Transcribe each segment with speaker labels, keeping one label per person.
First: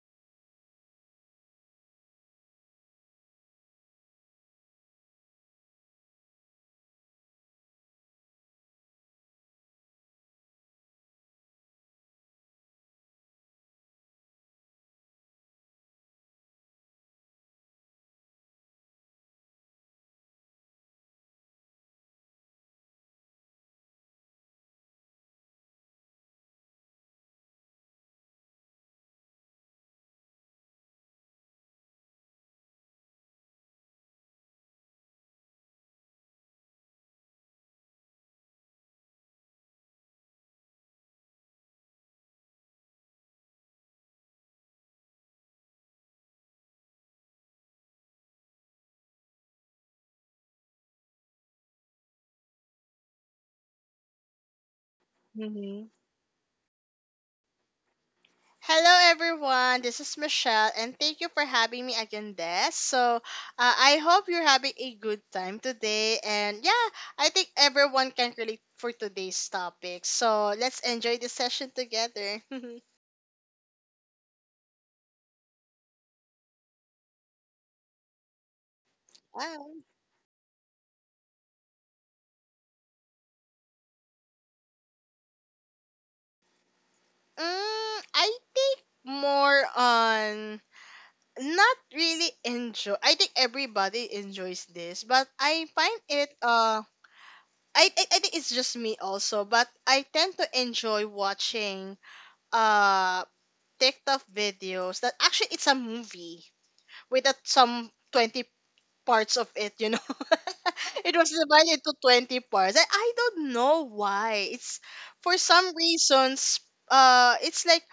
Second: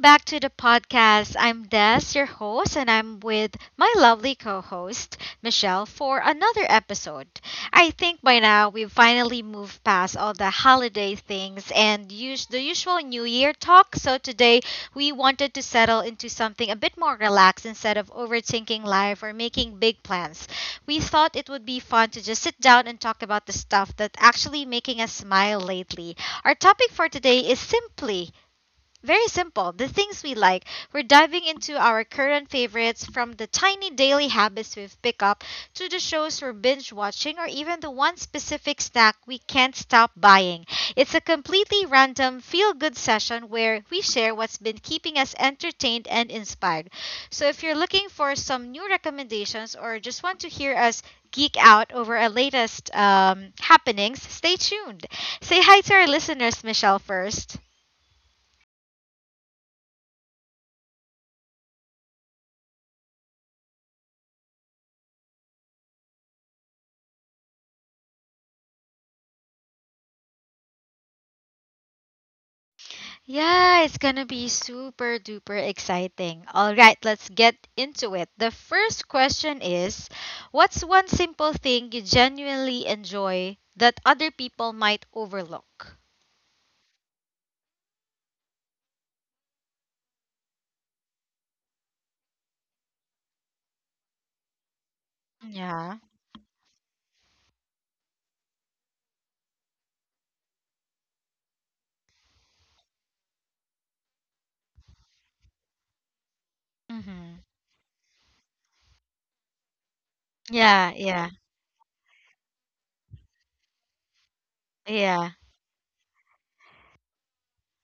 Speaker 1: back to the podcast. I'm Des, your host, and I'm with my lovely co host, Michelle, for another episode. I think by now we've finally moved past all the holiday things and use the usual New Year talk. So today we wanted to settle into something a bit more relaxed instead of overthinking life or making big plans. We thought it would be fun to just sit down and talk about the stuff that actually making us smile lately. Our topic for today is simply very simple. The things we like. We're diving into our current favorites from the tiny daily habits we've picked up to the shows we're binge watching or even the one specific snack we can't stop buying. It's a completely random feel good session where we share what's been keeping us entertained and inspired. So if you're looking for some new recommendations or just want to hear us geek out over our latest happenings, stay tuned. Say hi
Speaker 2: Mm-hmm.
Speaker 1: to our listeners, Michelle, first.
Speaker 2: Hello, everyone. This is Michelle, and thank you for having me again, Des. So, I hope you're having a good time today. And yeah, I think everyone can relate for today's topic. So, let's enjoy the session together.
Speaker 1: Yeah, it's gonna be super duper exciting. All right, let's get into it. The first question
Speaker 2: Wow.
Speaker 1: is: what's one simple thing you genuinely enjoy that other people might overlook?
Speaker 2: I think more on not really enjoy. I think everybody enjoys this, but I find
Speaker 1: Yeah.
Speaker 2: it, I think it's just me also, but I tend to enjoy watching uh TikTok videos that actually it's a movie with a,
Speaker 1: Mm-hmm.
Speaker 2: some 20 parts of it.
Speaker 1: Yeah,
Speaker 2: It was
Speaker 1: yeah,
Speaker 2: divided into 20 parts. I don't know why. It's for
Speaker 1: yeah,
Speaker 2: some reasons. It's like,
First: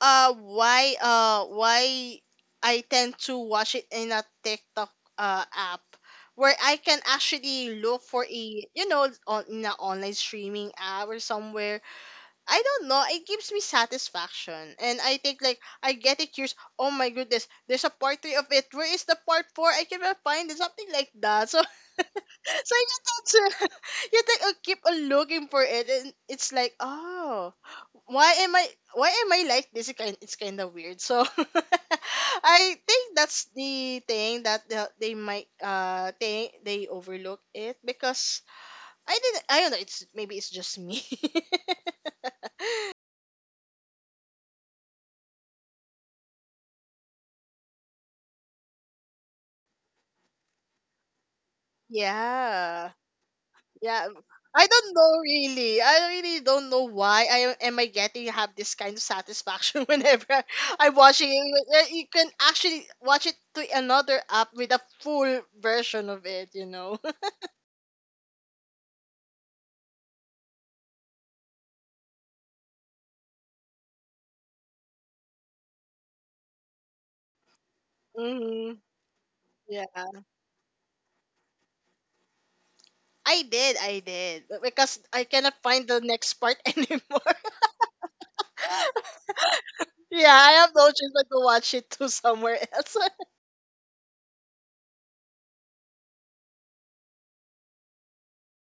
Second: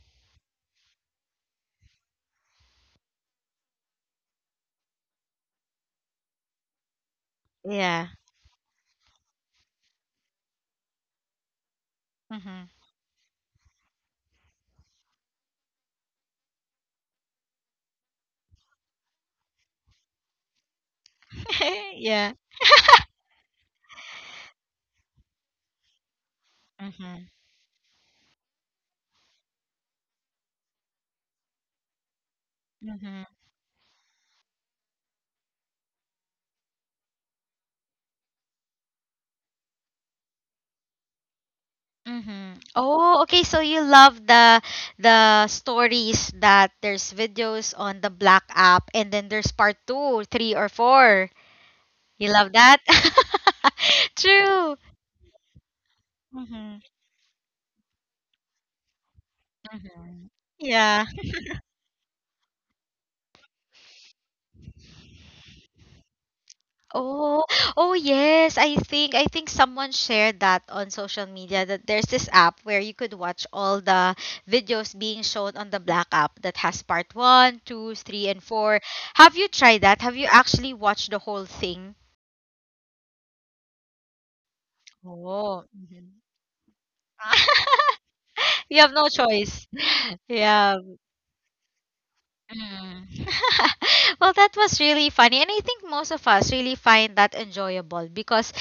Speaker 2: why I tend to watch it in a TikTok app where I can actually look
Speaker 1: yeah.
Speaker 2: for a, on in an online streaming app or somewhere. I
Speaker 1: Mm-hmm.
Speaker 2: don't know. It gives me satisfaction. And I think, like, I get it curious. Oh my goodness, there's a part three of it. Where is the part four? I cannot find it. Something like that. So
Speaker 1: yeah.
Speaker 2: you think you think I keep on looking for it, and it's like,
Speaker 1: Mm-hmm.
Speaker 2: oh, why am I why am I like this? It's kinda weird. So I think
Speaker 1: Mm-hmm.
Speaker 2: that's the thing that they might think they overlook it because I don't know, it's just me.
Speaker 1: Mm-hmm. Oh, okay. So you love the stories that there's videos on the Black app, and then there's part two, three, or four. You love that?
Speaker 2: Yeah. Yeah. I
Speaker 1: True.
Speaker 2: don't know really. I really don't
Speaker 1: Hmm.
Speaker 2: know why I am I getting have this kind of satisfaction whenever
Speaker 1: Hmm.
Speaker 2: I- I'm
Speaker 1: Yeah.
Speaker 2: watching it. You can actually watch it to another app with a full version of it.
Speaker 1: Oh, oh yes. I think someone shared that on social media that there's this app where you could watch all the videos being shown on the Black app that has part one, two, three, and
Speaker 2: Hmm.
Speaker 1: four. Have you tried that?
Speaker 2: Yeah.
Speaker 1: Have you actually watched the whole thing?
Speaker 2: I did, I did. Because I cannot
Speaker 1: Oh.
Speaker 2: find the
Speaker 1: Mhm.
Speaker 2: next part anymore.
Speaker 1: You have no choice.
Speaker 2: Yeah, I have
Speaker 1: Yeah.
Speaker 2: no choice but to watch it to somewhere else.
Speaker 1: Mm. Well, that was really funny. And I think most of us really find that enjoyable because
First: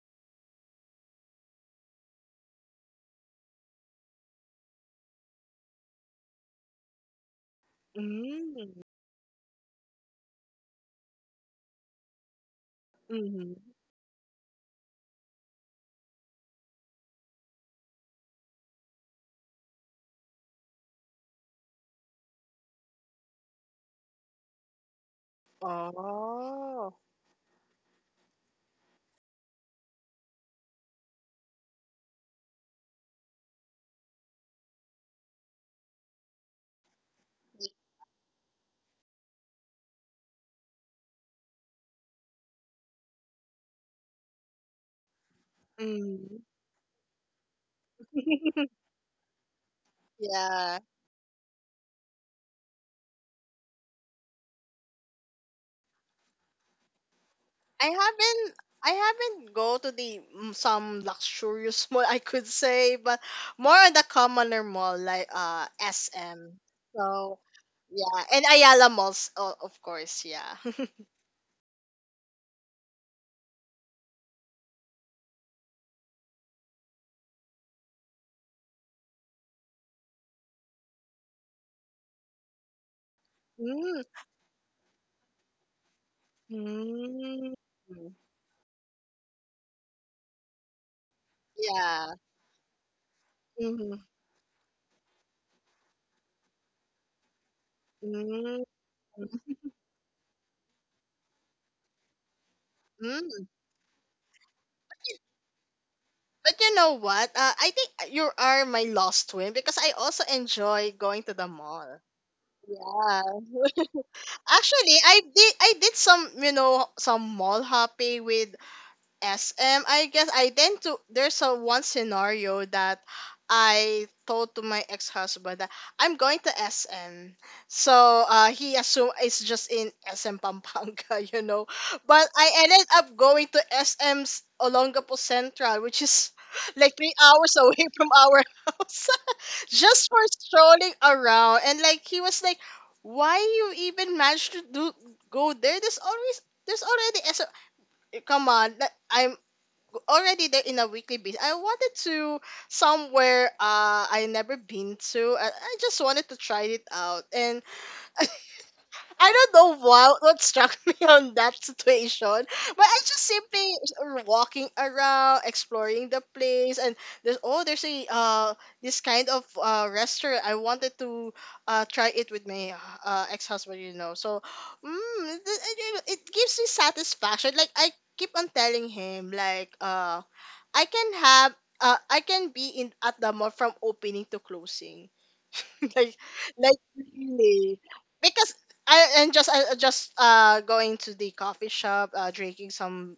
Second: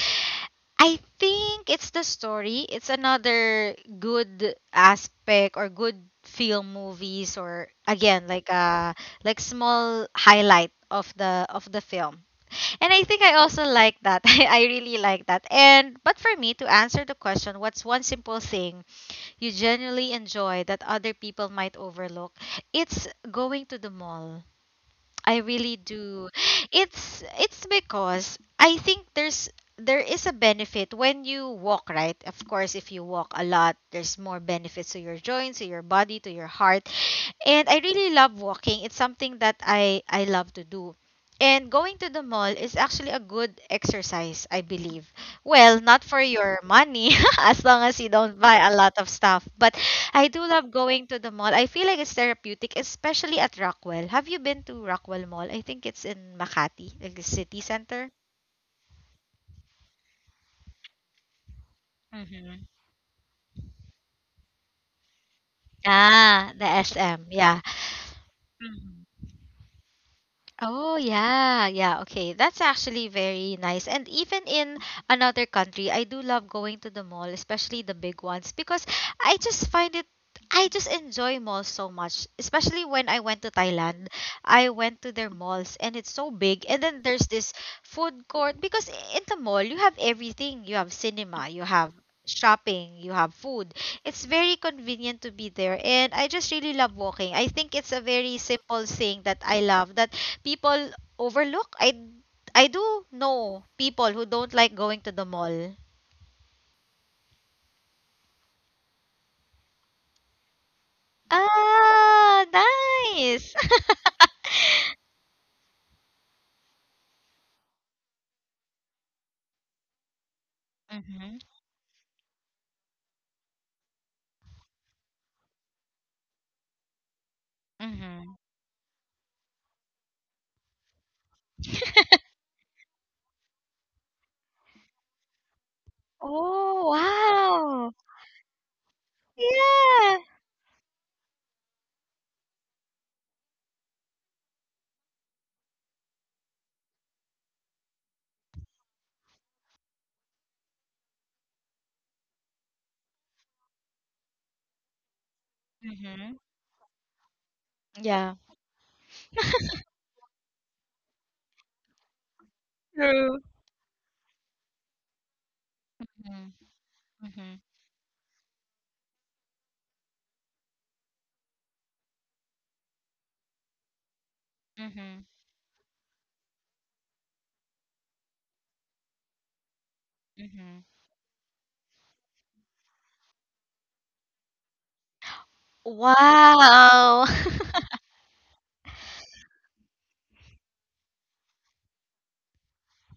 Speaker 1: I think it's the story. It's another good aspect or good film movies or again like
Speaker 2: Mm-hmm.
Speaker 1: uh like small highlight of the film. And I think I also like that. I really like that. And but for me to answer the question, what's one simple thing you genuinely enjoy that other people might overlook? It's going to the mall. I really do.
Speaker 2: Oh.
Speaker 1: It's because I think there is a benefit when you walk, right? Of course, if you walk a lot, there's more benefits to your joints, to your body, to your heart. And I really love walking. It's something that I love to do. And going to the mall is actually a good exercise, I believe. Well, not for
Speaker 2: Mm.
Speaker 1: your money, as long as you don't buy a lot of stuff, but I do love
Speaker 2: Yeah.
Speaker 1: going to the mall. I feel like it's therapeutic, especially at Rockwell. Have you been to Rockwell Mall? I think it's in Makati, like the city
Speaker 2: I
Speaker 1: center.
Speaker 2: haven't I haven't go to some luxurious mall I could
Speaker 1: Mm-hmm.
Speaker 2: say, but more on the commoner mall like
Speaker 1: Ah,
Speaker 2: SM.
Speaker 1: the SM.
Speaker 2: So
Speaker 1: Yeah.
Speaker 2: yeah, and Ayala
Speaker 1: Mhm.
Speaker 2: malls, of course, yeah.
Speaker 1: Oh yeah, yeah. Okay, that's actually very nice. And even in another country, I do love going to the mall, especially the big ones, because I just find it. I just enjoy malls so much, especially when I went to
Speaker 2: Mm,
Speaker 1: Thailand. I went to their malls and it's so big. And then there's
Speaker 2: mm,
Speaker 1: this food court because in the mall you have everything. You have cinema, you have
Speaker 2: yeah.
Speaker 1: shopping, you have food.
Speaker 2: Mm,
Speaker 1: It's very convenient to be there and I just really love walking. I think it's a very
Speaker 2: mm,
Speaker 1: simple thing that I love that people overlook. I do
Speaker 2: mm.
Speaker 1: know people who don't like going to the mall.
Speaker 2: But you know what? I think you are my lost twin because I also enjoy going to the mall.
Speaker 1: Ah,
Speaker 2: Yeah.
Speaker 1: nice.
Speaker 2: Actually, I did some mall hopping with. Yes, I guess I tend to.
Speaker 1: Mm-hmm.
Speaker 2: There's a one scenario that I told to my ex-husband that I'm going to SM. So
Speaker 1: Mm-hmm.
Speaker 2: uh, he assumed it's just in SM Pampanga. But I ended up going to SM's Olongapo Central, which is
Speaker 1: Oh,
Speaker 2: like 3 hours away
Speaker 1: wow.
Speaker 2: from our house, just for
Speaker 1: Yeah.
Speaker 2: strolling around. And like he was like, "Why you even managed to do go there? There's already SM." Come on, I'm already there in a weekly basis. I wanted to somewhere I never been to. I just wanted
Speaker 1: Mm-hmm.
Speaker 2: to try it out, and
Speaker 1: Yeah.
Speaker 2: I don't know what struck me on that situation, but I just
Speaker 1: True.
Speaker 2: simply walking around, exploring the
Speaker 1: Mm-hmm.
Speaker 2: place, and there's
Speaker 1: Mm-hmm.
Speaker 2: oh, there's a this kind of restaurant I wanted to try it with my ex husband. So,
Speaker 1: Mm-hmm.
Speaker 2: it gives me satisfaction. Like I keep on telling him, like, I
Speaker 1: Hmm.
Speaker 2: can have I can be in at the mall from opening to closing like like
Speaker 1: Wow.
Speaker 2: really, because I and just I just going to the coffee shop, drinking some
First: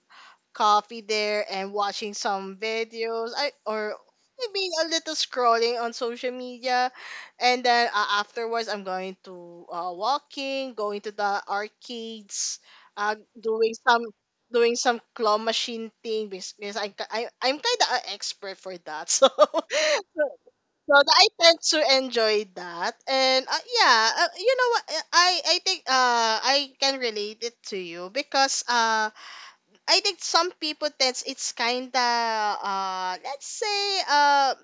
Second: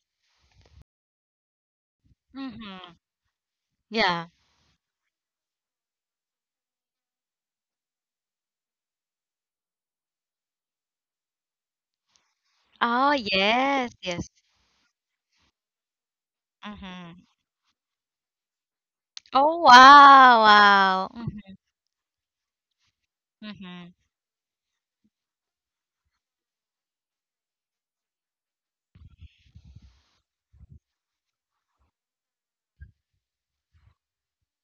Speaker 2: coffee there and watching some
Speaker 1: Mm-hmm.
Speaker 2: videos, I or
Speaker 1: Yeah.
Speaker 2: maybe a little scrolling on social media, and then afterwards I'm going to the arcades,
Speaker 1: Oh,
Speaker 2: doing
Speaker 1: yes,
Speaker 2: some
Speaker 1: yes.
Speaker 2: claw machine thing, because, because I,
Speaker 1: Mm-hmm.
Speaker 2: I I'm kind of an expert for that. So
Speaker 1: Oh, wow,
Speaker 2: So
Speaker 1: wow.
Speaker 2: I
Speaker 1: Mm-hmm.
Speaker 2: tend to enjoy that, and,
Speaker 1: Mm-hmm.
Speaker 2: yeah, you know what? I think I can relate it to you because, I think some people tends, it's kinda, let's say,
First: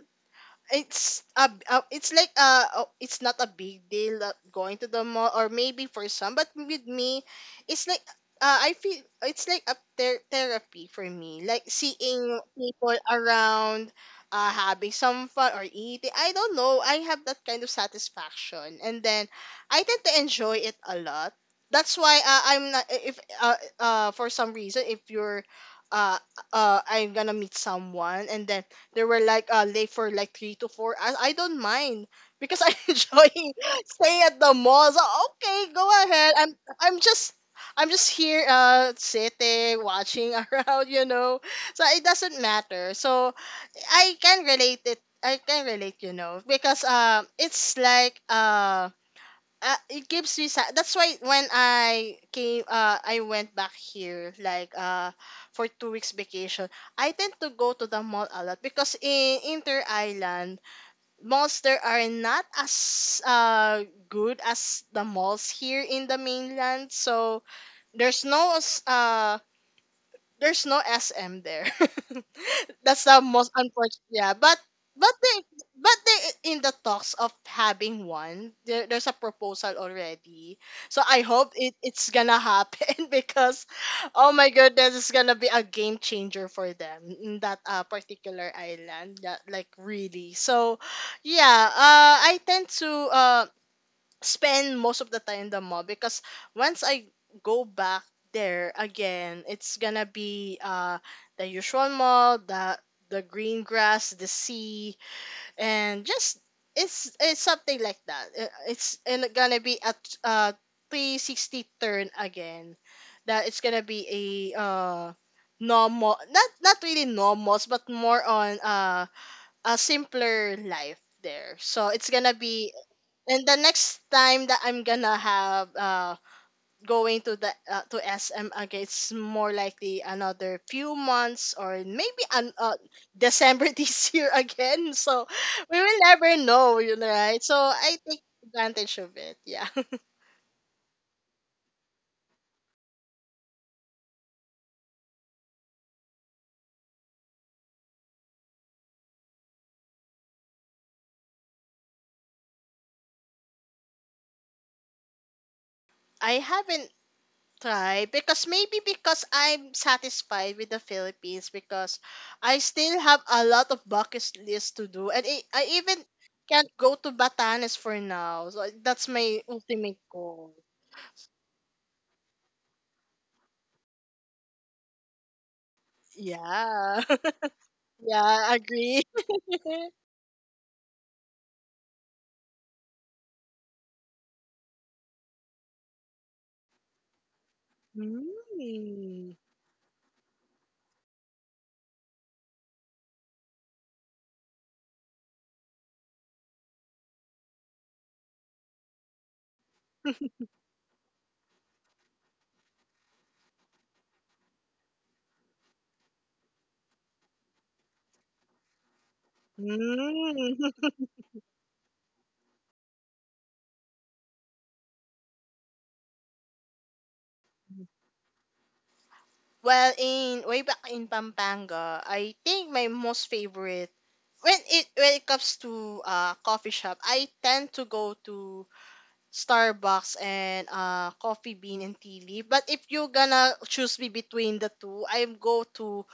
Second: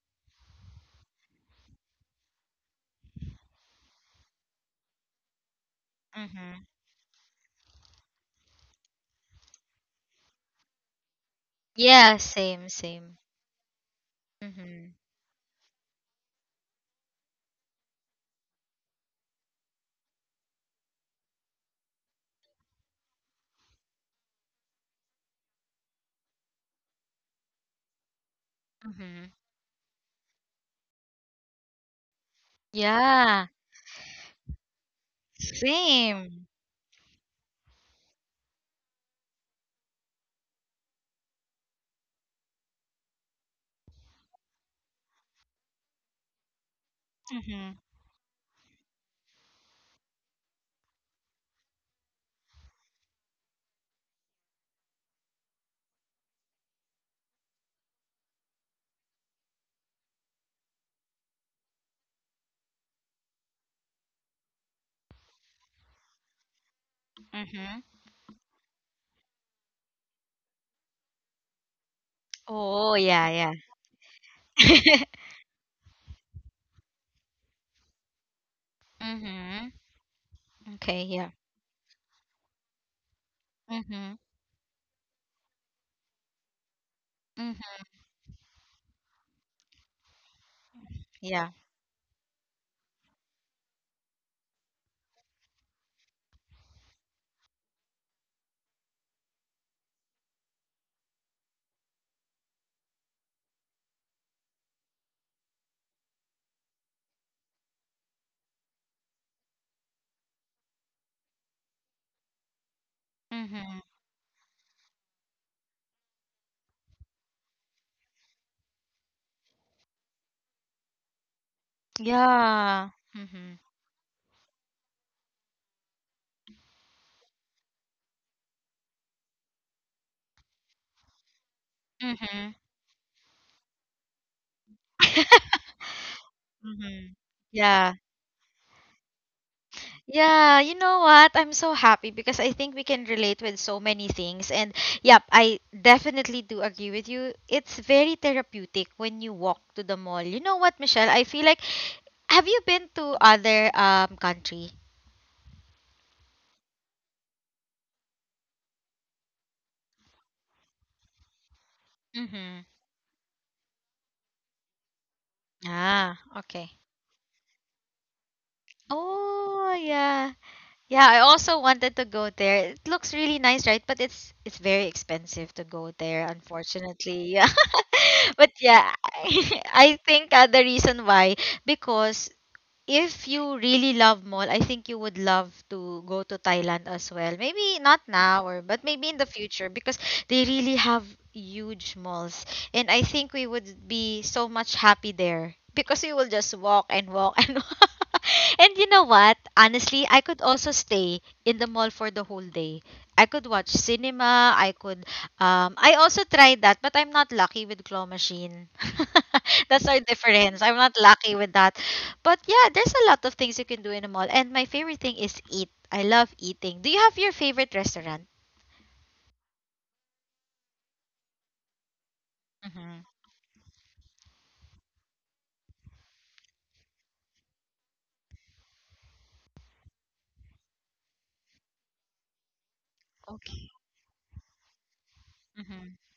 Speaker 2: it's a it's like, it's not a big deal, going to the mall, or maybe for some, but
Speaker 1: Mm-hmm.
Speaker 2: with me it's like, I feel it's like a therapy for me, like
Speaker 1: Yeah,
Speaker 2: seeing
Speaker 1: same,
Speaker 2: people
Speaker 1: same.
Speaker 2: around, having
Speaker 1: Mm-hmm.
Speaker 2: some fun or eating. I don't know. I have that kind of satisfaction, and then I tend to enjoy it a lot. That's why, I'm not if for some reason, if you're uh I'm gonna meet someone, and then they were
Speaker 1: Mhm.
Speaker 2: like late for like three to four. I don't mind because I enjoy
Speaker 1: Yeah,
Speaker 2: staying at the mall. So, okay, go ahead.
Speaker 1: same.
Speaker 2: I'm just I'm just here, sitting, watching around. So it doesn't matter. So I can relate, because it's
Speaker 1: Mhm.
Speaker 2: like it gives me that's why when I came, I went back here like for 2 weeks vacation. I tend to go to the mall a lot because in Inter Island malls there are not as good as the malls here in the mainland, so
Speaker 1: Mhm.
Speaker 2: there's no s- uh there's no SM there.
Speaker 1: Oh,
Speaker 2: That's the
Speaker 1: yeah,
Speaker 2: most
Speaker 1: yeah.
Speaker 2: unfortunate. Yeah, but they but they in the talks of having one. There's a proposal
Speaker 1: Mhm.
Speaker 2: already, so
Speaker 1: Okay,
Speaker 2: I
Speaker 1: yeah.
Speaker 2: hope it's gonna happen, because,
Speaker 1: Mhm.
Speaker 2: oh my goodness, it's gonna be a game changer for them in that,
Speaker 1: Mhm.
Speaker 2: particular island. That like really. So,
Speaker 1: Yeah.
Speaker 2: yeah. I tend to spend most of the time in the mall because once I go back there again, it's gonna be the usual mall, the green grass, the sea, and just it's something like that. It's and gonna be at uh 360 turn again. That it's gonna
Speaker 1: Mhm.
Speaker 2: be a, normal, not really normals, but more on a simpler life there. So it's gonna be.
Speaker 1: Yeah.
Speaker 2: And the
Speaker 1: Mhm.
Speaker 2: next time that I'm gonna have, going to the to SM again, it's more likely another few months or maybe an
Speaker 1: Mhm.
Speaker 2: December this year again. So we will never know, you know,
Speaker 1: Mhm.
Speaker 2: right? So
Speaker 1: Yeah.
Speaker 2: I take advantage of it. Yeah.
Speaker 1: Yeah, you know what? I'm so happy because I think we can relate with so many things. And yep, I definitely do agree with you. It's very therapeutic when you walk to the mall. You know what, Michelle? I feel like, have you been to other countries?
Speaker 2: I haven't. Right, because I'm satisfied with the Philippines because I
Speaker 1: Mhm.
Speaker 2: still have a lot of bucket list to do, and I even
Speaker 1: Ah,
Speaker 2: can't
Speaker 1: okay.
Speaker 2: go to Batanes for now. So that's my
Speaker 1: Oh,
Speaker 2: ultimate
Speaker 1: yeah.
Speaker 2: goal.
Speaker 1: Yeah, I also wanted to go there. It looks really nice, right? But it's very expensive to go there,
Speaker 2: Yeah.
Speaker 1: unfortunately. Yeah. But
Speaker 2: Yeah,
Speaker 1: yeah,
Speaker 2: agree.
Speaker 1: I think the reason why, because if you really love mall, I think you would love to go to Thailand as well. Maybe not now or but maybe in the
Speaker 2: Mm.
Speaker 1: future because they really have huge malls and I think we would be so much happy there because we will just walk and walk and walk. And you know what? Honestly, I could also stay in the mall for the whole day. I could watch cinema. I could. I also tried that, but I'm not lucky with claw machine. That's our
Speaker 2: Mm.
Speaker 1: difference. I'm not lucky with that. But yeah, there's a lot of things you can do in a mall. And my favorite thing is eat. I love eating. Do you have your favorite restaurant?
Speaker 2: Well, in way back in Pampanga, I think my
Speaker 1: Mm-hmm.
Speaker 2: most favorite, when it comes to coffee shop, I tend to go to Starbucks and Coffee Bean and Tea Leaf. But if you're gonna
Speaker 1: Okay.
Speaker 2: choose me between the two, I go
Speaker 1: Mm-hmm.
Speaker 2: to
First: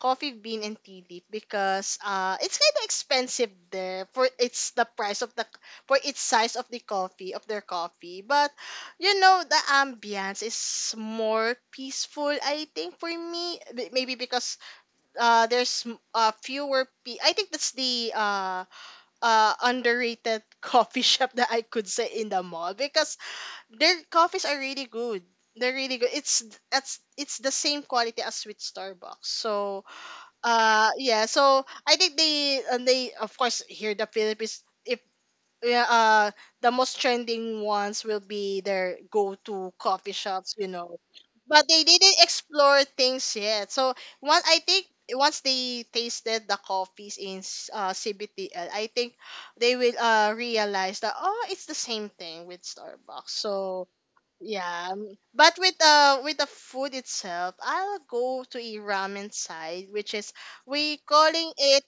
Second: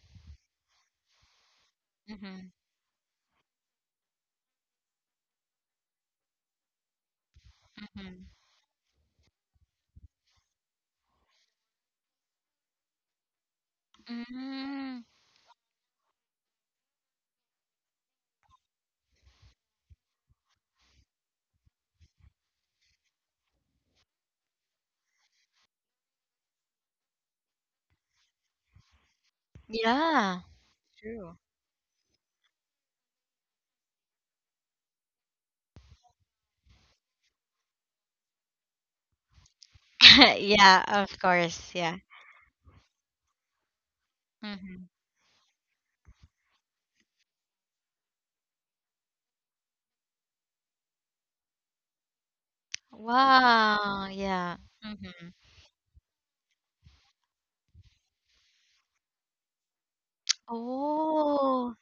Speaker 2: Coffee Bean and Tea Leaf because,
Speaker 1: Mm-hmm.
Speaker 2: it's kind of expensive there, for its size of their coffee.
Speaker 1: Mm-hmm.
Speaker 2: But you know the ambience is more peaceful. I think for me, maybe because
Speaker 1: Mm,
Speaker 2: there's, fewer, I think that's the, underrated coffee shop that I could say in the mall, because their coffees are really good. They're really good. It's the same quality as with Starbucks. So,
Speaker 1: yeah.
Speaker 2: yeah,
Speaker 1: True.
Speaker 2: so I think they, of course, here in the Philippines, if yeah, the most trending ones will be their go-to coffee shops, you
Speaker 1: Yeah,
Speaker 2: know.
Speaker 1: of
Speaker 2: But
Speaker 1: course.
Speaker 2: they
Speaker 1: Yeah.
Speaker 2: didn't explore things yet. So one, I think
Speaker 1: Mm-hmm.
Speaker 2: once they tasted the coffees in, CBTL, I think they will, realize that, oh, it's the same thing with Starbucks. So
Speaker 1: Wow. Yeah.
Speaker 2: yeah,
Speaker 1: Mm-hmm.
Speaker 2: but with the food itself, I'll go to a ramen side, which is, we calling
Speaker 1: Oh.
Speaker 2: it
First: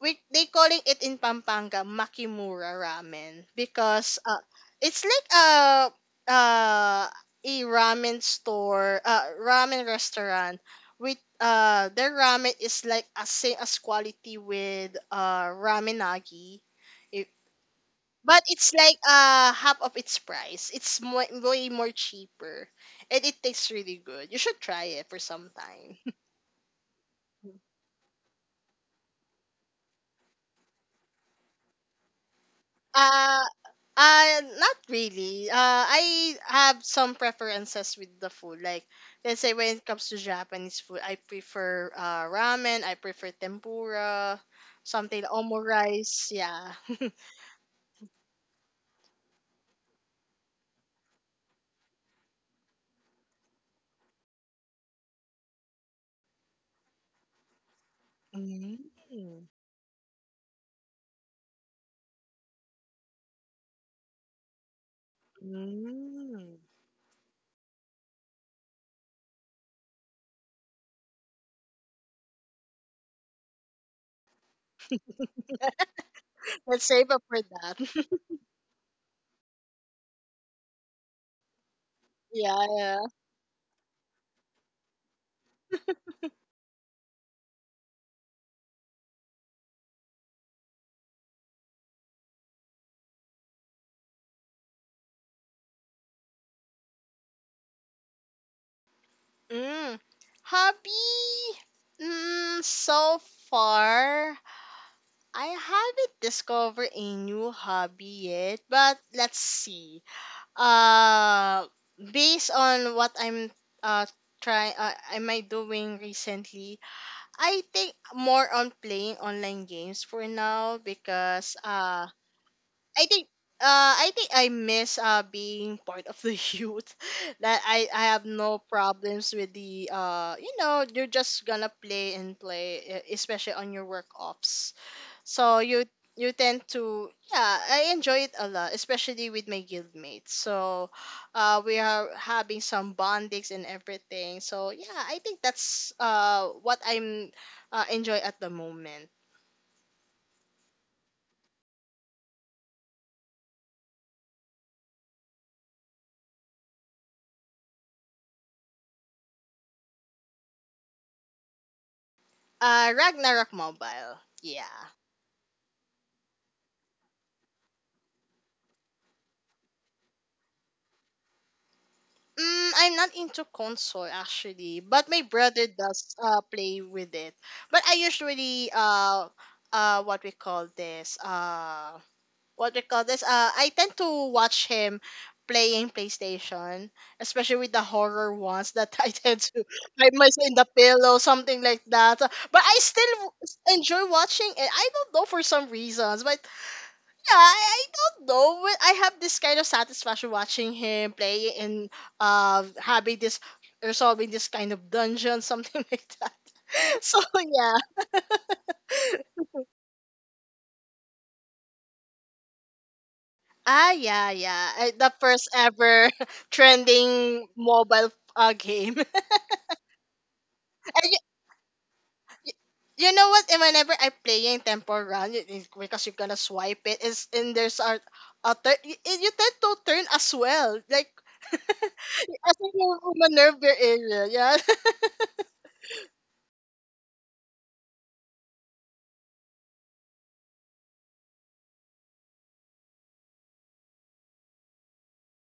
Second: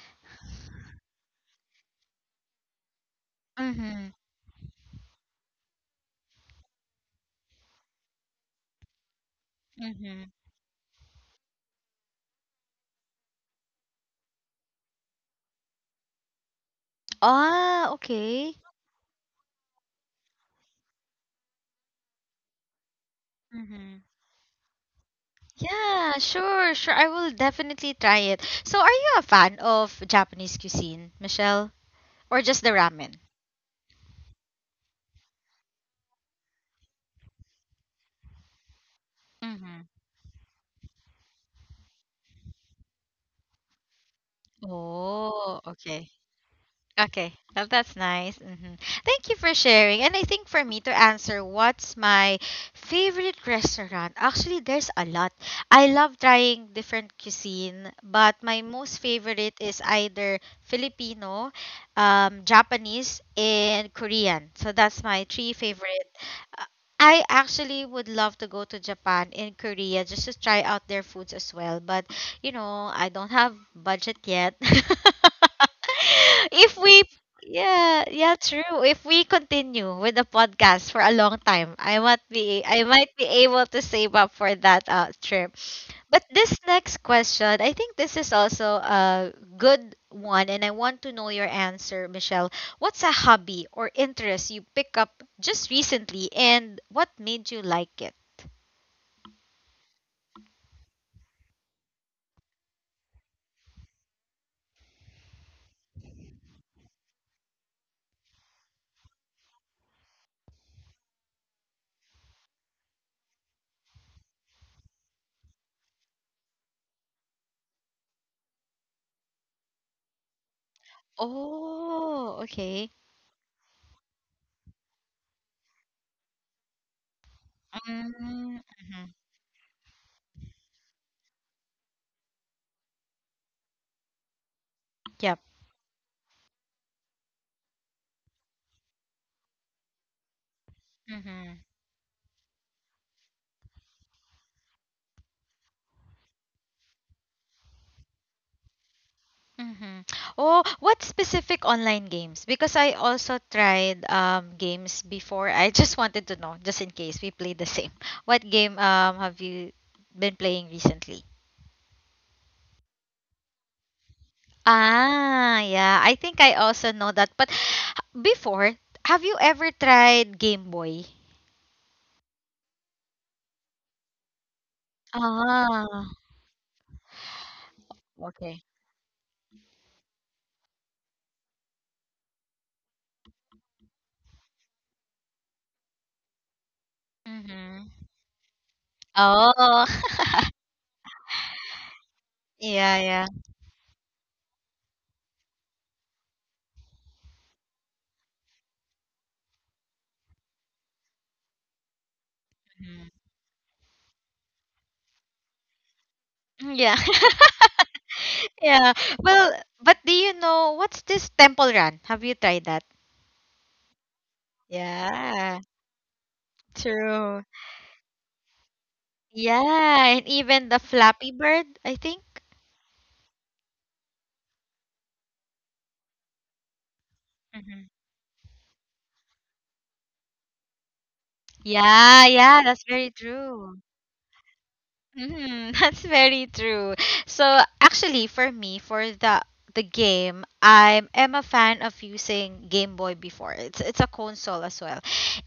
Speaker 2: we they calling it in Pampanga Makimura ramen,
Speaker 1: Mm-hmm.
Speaker 2: because it's like uh a ramen store, ramen
Speaker 1: Mm-hmm.
Speaker 2: restaurant with their ramen is like as same as quality with ramenagi,
Speaker 1: Ah,
Speaker 2: but
Speaker 1: okay.
Speaker 2: it's like half of its price. It's way more cheaper, and it tastes really
Speaker 1: Mm-hmm.
Speaker 2: good. You should try it for some time.
Speaker 1: Yeah, sure, sure. I will definitely try it. So, are you a fan of Japanese cuisine, Michelle? Or just the ramen?
Speaker 2: Uh, Not really. I have some preferences with the food. Like, let's say when
Speaker 1: Mhm.
Speaker 2: it comes to Japanese food, I prefer ramen. I prefer tempura, something
Speaker 1: Oh, okay.
Speaker 2: omurice. Yeah.
Speaker 1: Okay. Well, that's nice. Hmm. Thank you for sharing. And I think for me to answer what's my favorite restaurant, actually, there's a lot. I love trying different cuisine, but my
Speaker 2: Mm.
Speaker 1: most favorite is either Filipino, Japanese, and Korean. So that's my three favorite.
Speaker 2: Mm.
Speaker 1: Uh, I actually would love to go to Japan and Korea just to try out their foods as well, but you know, I don't have budget yet. If
Speaker 2: Let's
Speaker 1: we
Speaker 2: save up for
Speaker 1: yeah,
Speaker 2: that.
Speaker 1: yeah, true. If we continue with the podcast for a long time, I
Speaker 2: Yeah.
Speaker 1: might be able to save up for that trip. But this next question, I think this is also a good one, and I want to know your answer, Michelle. What's a hobby or interest you pick up just recently, and what made you like it?
Speaker 2: Mm, hobby? So far, I haven't discovered a new hobby yet, but let's see. Uh, based on what I'm uh trying, am I doing recently? I think more on playing online games for now, because
Speaker 1: Oh, okay.
Speaker 2: I think I think I miss being part of the youth that I have no
Speaker 1: Mm-hmm.
Speaker 2: problems with the you're just gonna play and play, especially on your work offs. So you tend to, yeah, I enjoy it a lot, especially with my guildmates. So
Speaker 1: Mhm.
Speaker 2: we are having some bondings and everything. So yeah, I think that's what I'm enjoy at the moment.
Speaker 1: Mhm. Oh, what specific online games? Because I also tried games before. I just wanted to know, just in case we play the same. What game have you been playing recently?
Speaker 2: Ragnarok Mobile, yeah.
Speaker 1: Ah, yeah. I think I also know that. But before, have you ever tried Game Boy?
Speaker 2: Mm, I'm not into console, actually, but my brother
Speaker 1: Ah,
Speaker 2: does play with it. But I
Speaker 1: okay.
Speaker 2: usually, what we call this what we call this I tend to watch him playing PlayStation, especially with the
Speaker 1: Mhm.
Speaker 2: horror ones that I tend to
Speaker 1: Oh.
Speaker 2: hide myself in the pillow, something like that. But I
Speaker 1: Yeah, yeah.
Speaker 2: still enjoy watching it. I don't know for some reasons, but yeah, I don't know. When I have this kind of satisfaction watching him play and
Speaker 1: Mhm.
Speaker 2: having this or solving this kind of dungeon, something like that.
Speaker 1: Yeah.
Speaker 2: So yeah.
Speaker 1: Yeah. Well, but do you know what's this temple run? Have you tried that?
Speaker 2: Ah, yeah, yeah. The first
Speaker 1: Yeah.
Speaker 2: ever
Speaker 1: True.
Speaker 2: trending mobile game.
Speaker 1: Yeah, and even the
Speaker 2: And you,
Speaker 1: Flappy Bird, I think.
Speaker 2: you know what? And whenever I playing Temple Run, because you're gonna swipe it, is, and there's
Speaker 1: Hmm.
Speaker 2: a turn, you tend to turn as well. Like,
Speaker 1: Yeah,
Speaker 2: as
Speaker 1: yeah,
Speaker 2: if
Speaker 1: that's
Speaker 2: you
Speaker 1: very
Speaker 2: Minerva
Speaker 1: true.
Speaker 2: area, yeah.
Speaker 1: Hmm. That's very true. So actually, for me, for the game, I am a fan of using Game Boy before. It's a console as well,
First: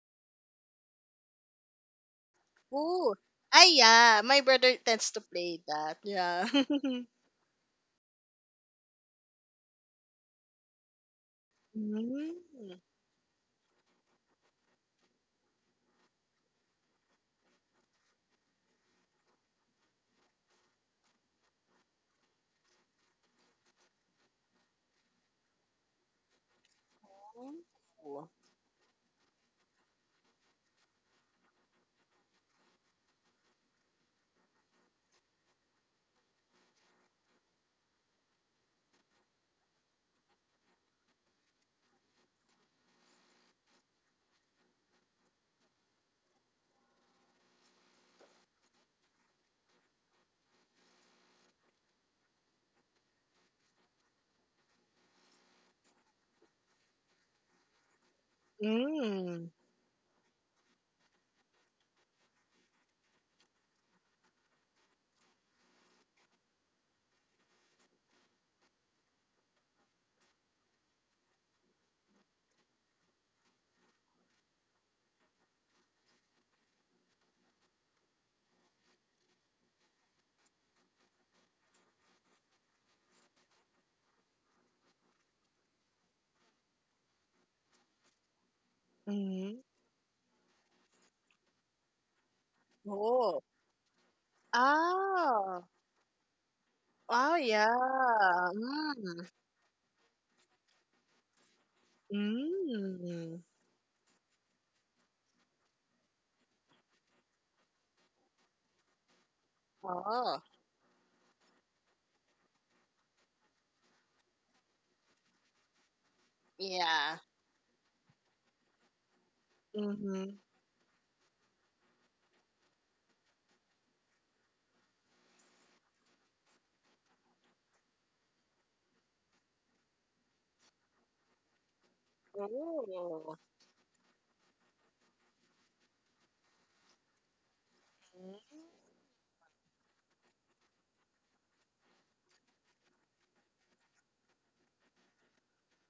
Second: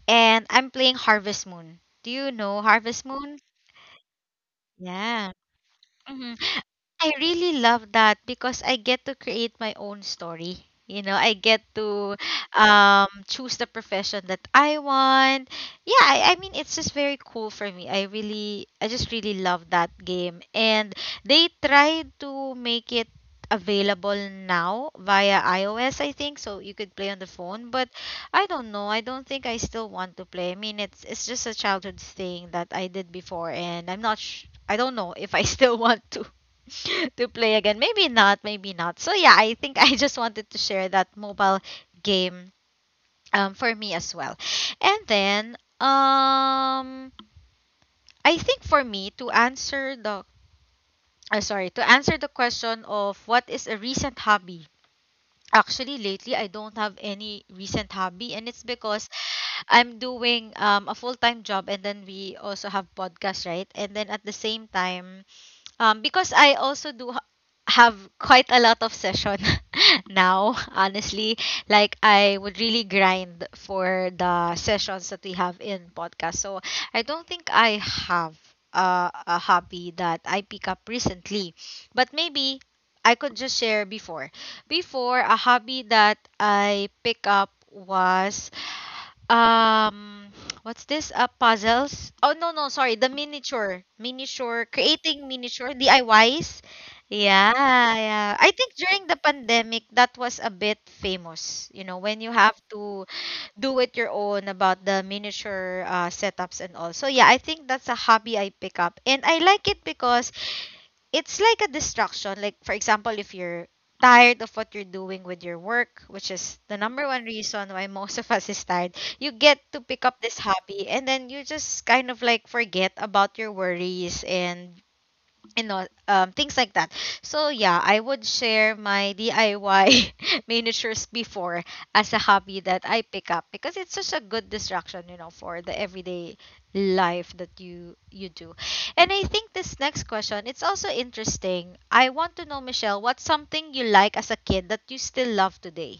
Speaker 1: and I'm playing Harvest Moon. Do you know Harvest
Speaker 2: Ooh.
Speaker 1: Moon?
Speaker 2: Ah, yeah. My brother tends to
Speaker 1: Yeah.
Speaker 2: play that. Yeah.
Speaker 1: I really love that because I get to create my own story. You know, I get to
Speaker 2: Mm.
Speaker 1: choose the profession that I want. Yeah, I mean, it's just very cool for me. I just really love that game. And they tried to make it available now via iOS, I think, so you could play on the phone. But
Speaker 2: Ooh.
Speaker 1: I don't know. I don't think I still want to play. I mean, it's just a childhood thing that I did before, and I'm not. Sh- I don't know if I still want to. To play again. Maybe not, maybe not. So yeah, I think I just wanted to share that mobile game for me as well. And then um, I think for me to answer the to answer the question of what is a recent hobby. Actually, lately I don't have any recent hobby, and it's because
Speaker 2: Mm.
Speaker 1: I'm doing a full time job, and then we also have podcast, right? And then at the same time, um, because I also have quite a lot of session now, honestly. Like I would really grind for the sessions that we have in podcast. So I don't think I have a hobby that I pick up recently, but maybe I could just share before. Before a hobby that I pick up was
Speaker 2: Mm.
Speaker 1: um, what's this puzzles oh no no sorry the
Speaker 2: Oh.
Speaker 1: miniature miniature creating
Speaker 2: Ah.
Speaker 1: miniature DIYs,
Speaker 2: Oh,
Speaker 1: yeah,
Speaker 2: yeah.
Speaker 1: yeah. I think during the pandemic that was a bit famous, you know, when you have
Speaker 2: Mm.
Speaker 1: to
Speaker 2: Mm.
Speaker 1: do it your own about the miniature setups and all. So yeah, I think that's a hobby I pick up and I like it because
Speaker 2: Oh,
Speaker 1: it's like a distraction. Like, for example, if you're tired of what you're doing with your work, which is the number one
Speaker 2: yeah.
Speaker 1: reason why most of us is tired, you get to pick up this
Speaker 2: Mm-hmm.
Speaker 1: hobby and then you just kind of like forget about your worries and things like that so yeah I would share my DIY miniatures before as a hobby that I pick up
Speaker 2: Oh.
Speaker 1: because it's such a good distraction you know for the everyday life that you do. And I think this next question, it's also interesting. I want to know, Michelle, what's something you like as a kid that you still love today?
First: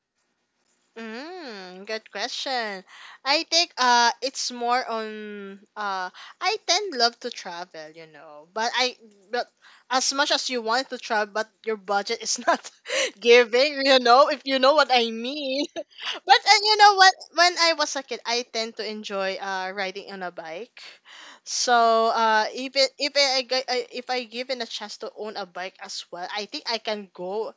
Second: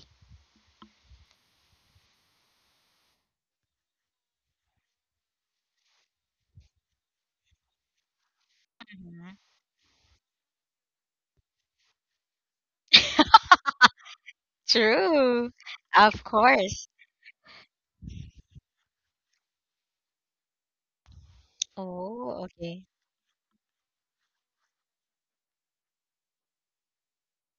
Speaker 2: Mm, good question. I think it's more on, I tend love to travel, you know. But I
Speaker 1: Mhm.
Speaker 2: but as much as you want to travel, but your budget is not giving, you know, if you know what I
Speaker 1: True.
Speaker 2: mean.
Speaker 1: Of
Speaker 2: But You
Speaker 1: course.
Speaker 2: know what, when I was a kid, I tend to enjoy riding on a bike. So
Speaker 1: Oh,
Speaker 2: if
Speaker 1: okay.
Speaker 2: it, if I, I- if I given a chance to own a bike as well, I think I can go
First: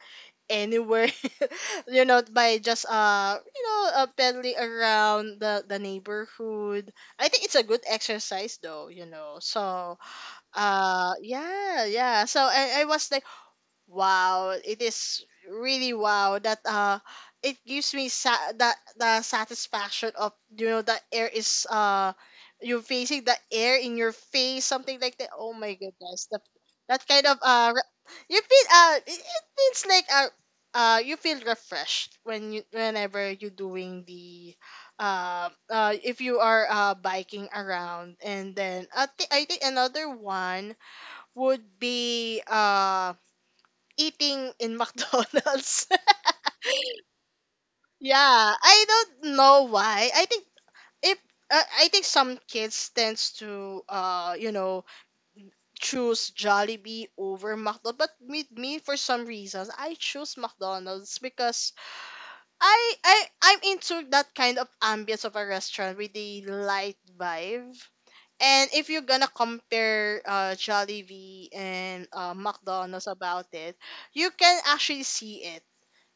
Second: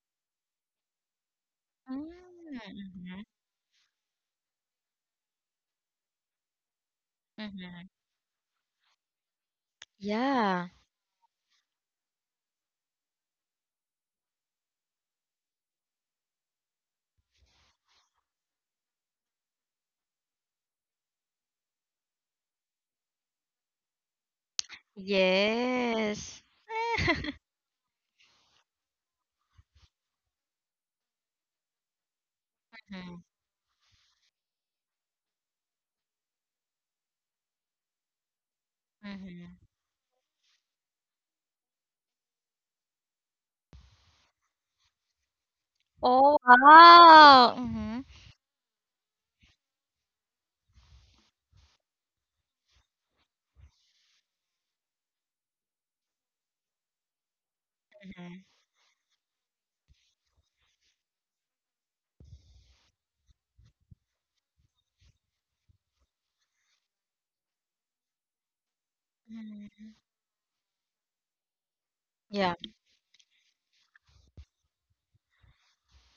Speaker 2: anywhere, you
Speaker 1: Mm,
Speaker 2: know, by just
Speaker 1: mhm,
Speaker 2: pedaling around the neighborhood. I think it's a good
Speaker 1: mhm.
Speaker 2: exercise, though, you know. So
Speaker 1: Yeah.
Speaker 2: yeah, yeah. So I was like, wow, it is really wow that it gives me that the satisfaction of, you know, the air is, you facing the air in your face, something like that. Oh, my goodness,
Speaker 1: Yes.
Speaker 2: that kind of you feel, it feels like, you feel refreshed
Speaker 1: Mhm,
Speaker 2: whenever you're doing the if you are biking around. And then I think I
Speaker 1: mhm.
Speaker 2: think another one would be eating in McDonald's.
Speaker 1: Oh, wow. Mhm.
Speaker 2: Yeah, I don't know why. I think if I think some kids tends to, choose Jollibee over McDonald's. But
Speaker 1: Mhm,
Speaker 2: with me, for some reasons, I choose McDonald's because I'm into that kind of ambience of a restaurant with the light vibe. And if you're gonna
Speaker 1: mhm.
Speaker 2: compare, Jollibee and,
Speaker 1: Yeah.
Speaker 2: McDonald's about it, you can actually see it.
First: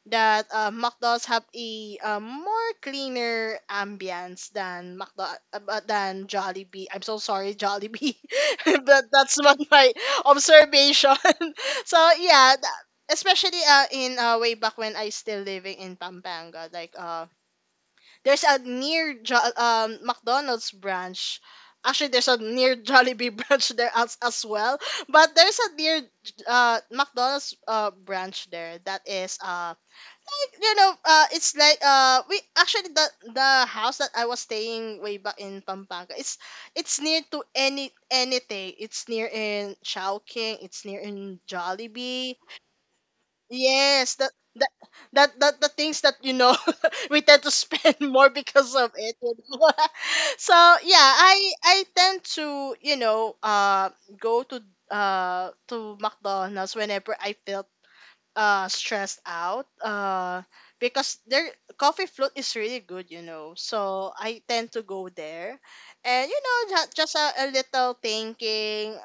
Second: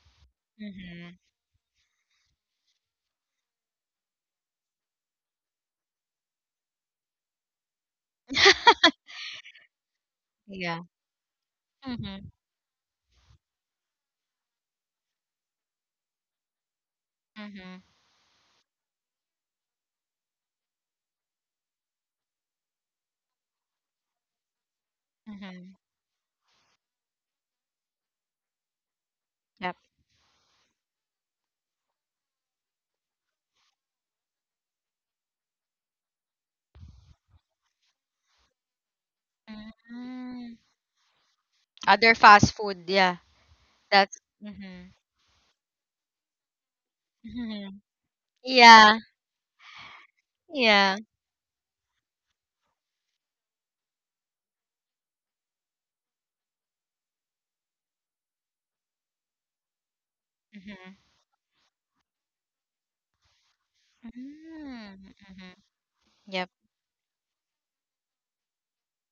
Speaker 2: That,
Speaker 1: Mhm.
Speaker 2: McDonald's have a, more cleaner ambience than than Jollibee. I'm so sorry, Jollibee, but that's what my
Speaker 1: Yeah.
Speaker 2: observation. So
Speaker 1: Mhm,
Speaker 2: yeah, especially, in, way back when I still living in Pampanga, like,
Speaker 1: mhm,
Speaker 2: there's a near McDonald's branch. Actually, there's a near Jollibee branch there, as well. But there's
Speaker 1: mhm.
Speaker 2: a near McDonald's branch there that is,
Speaker 1: Yep.
Speaker 2: like, you know, it's like, we actually the house that I was staying way back in Pampanga. It's near to anything. It's near in
Speaker 1: Mm.
Speaker 2: Chowking. It's near in
Speaker 1: Other
Speaker 2: Jollibee.
Speaker 1: fast food, yeah. That's
Speaker 2: Yes, that that
Speaker 1: Mhm,
Speaker 2: that that the things that, you know, we tend to
Speaker 1: mhm.
Speaker 2: spend more because
Speaker 1: Yeah.
Speaker 2: of it, you know. So
Speaker 1: Yeah.
Speaker 2: yeah, I tend to, you know, go to, to McDonald's whenever I felt, stressed out,
Speaker 1: Mhm,
Speaker 2: because their coffee float is really good, you know. So I tend to
Speaker 1: mm,
Speaker 2: go
Speaker 1: mhm.
Speaker 2: there, and, you
Speaker 1: Yep.
Speaker 2: know, just a little thinking,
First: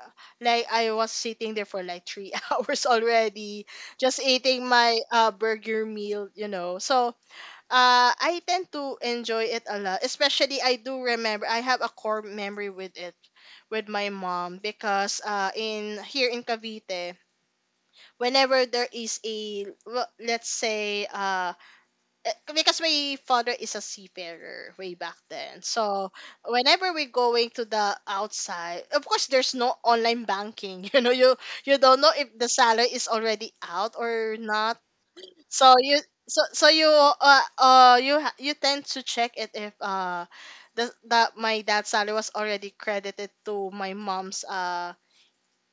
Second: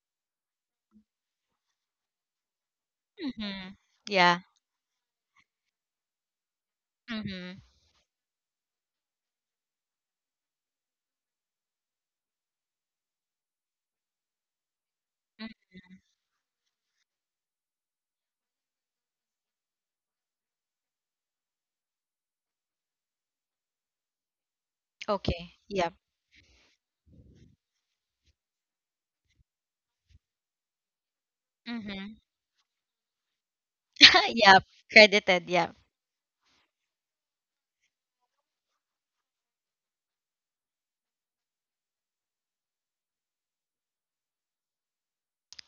Speaker 2: like I was sitting there for like 3 hours already,
Speaker 1: Mhm.
Speaker 2: just
Speaker 1: Yeah.
Speaker 2: eating my burger meal, you know. So
Speaker 1: Mhm,
Speaker 2: I tend to enjoy it a lot, especially I do remember I have a core memory with it with my mom, because
Speaker 1: mm.
Speaker 2: in here in Cavite, whenever there is a, let's say, because my father is a seafarer way back
Speaker 1: Okay.
Speaker 2: then.
Speaker 1: Yep.
Speaker 2: So whenever we're going to the outside, of course there's no online banking, you know, you don't know
Speaker 1: Mhm.
Speaker 2: if the salary is already out or
Speaker 1: Yep.
Speaker 2: not.
Speaker 1: Credited,
Speaker 2: So
Speaker 1: yep.
Speaker 2: you so so you, you tend to check it if, that my dad's salary was already credited to my mom's,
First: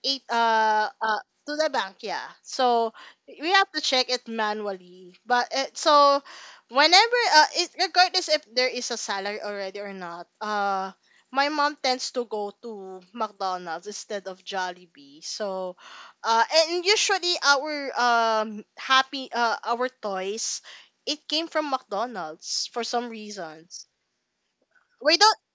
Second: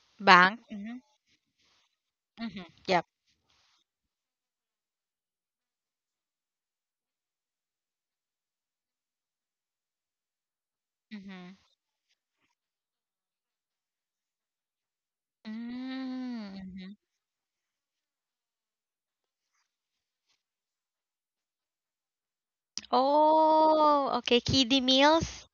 Speaker 2: eight
Speaker 1: Bank. Mhm,
Speaker 2: to the bank, yeah.
Speaker 1: mhm.
Speaker 2: So
Speaker 1: Yep.
Speaker 2: we have to check it manually. So whenever, regardless if there is a salary already or not, my
Speaker 1: Mhm.
Speaker 2: mom tends to go to McDonald's instead of Jollibee. So and
Speaker 1: Mm.
Speaker 2: usually our, happy, our toys, it came from McDonald's for some reasons.
Speaker 1: Oh, okay. Kiddie
Speaker 2: We don't
Speaker 1: meals?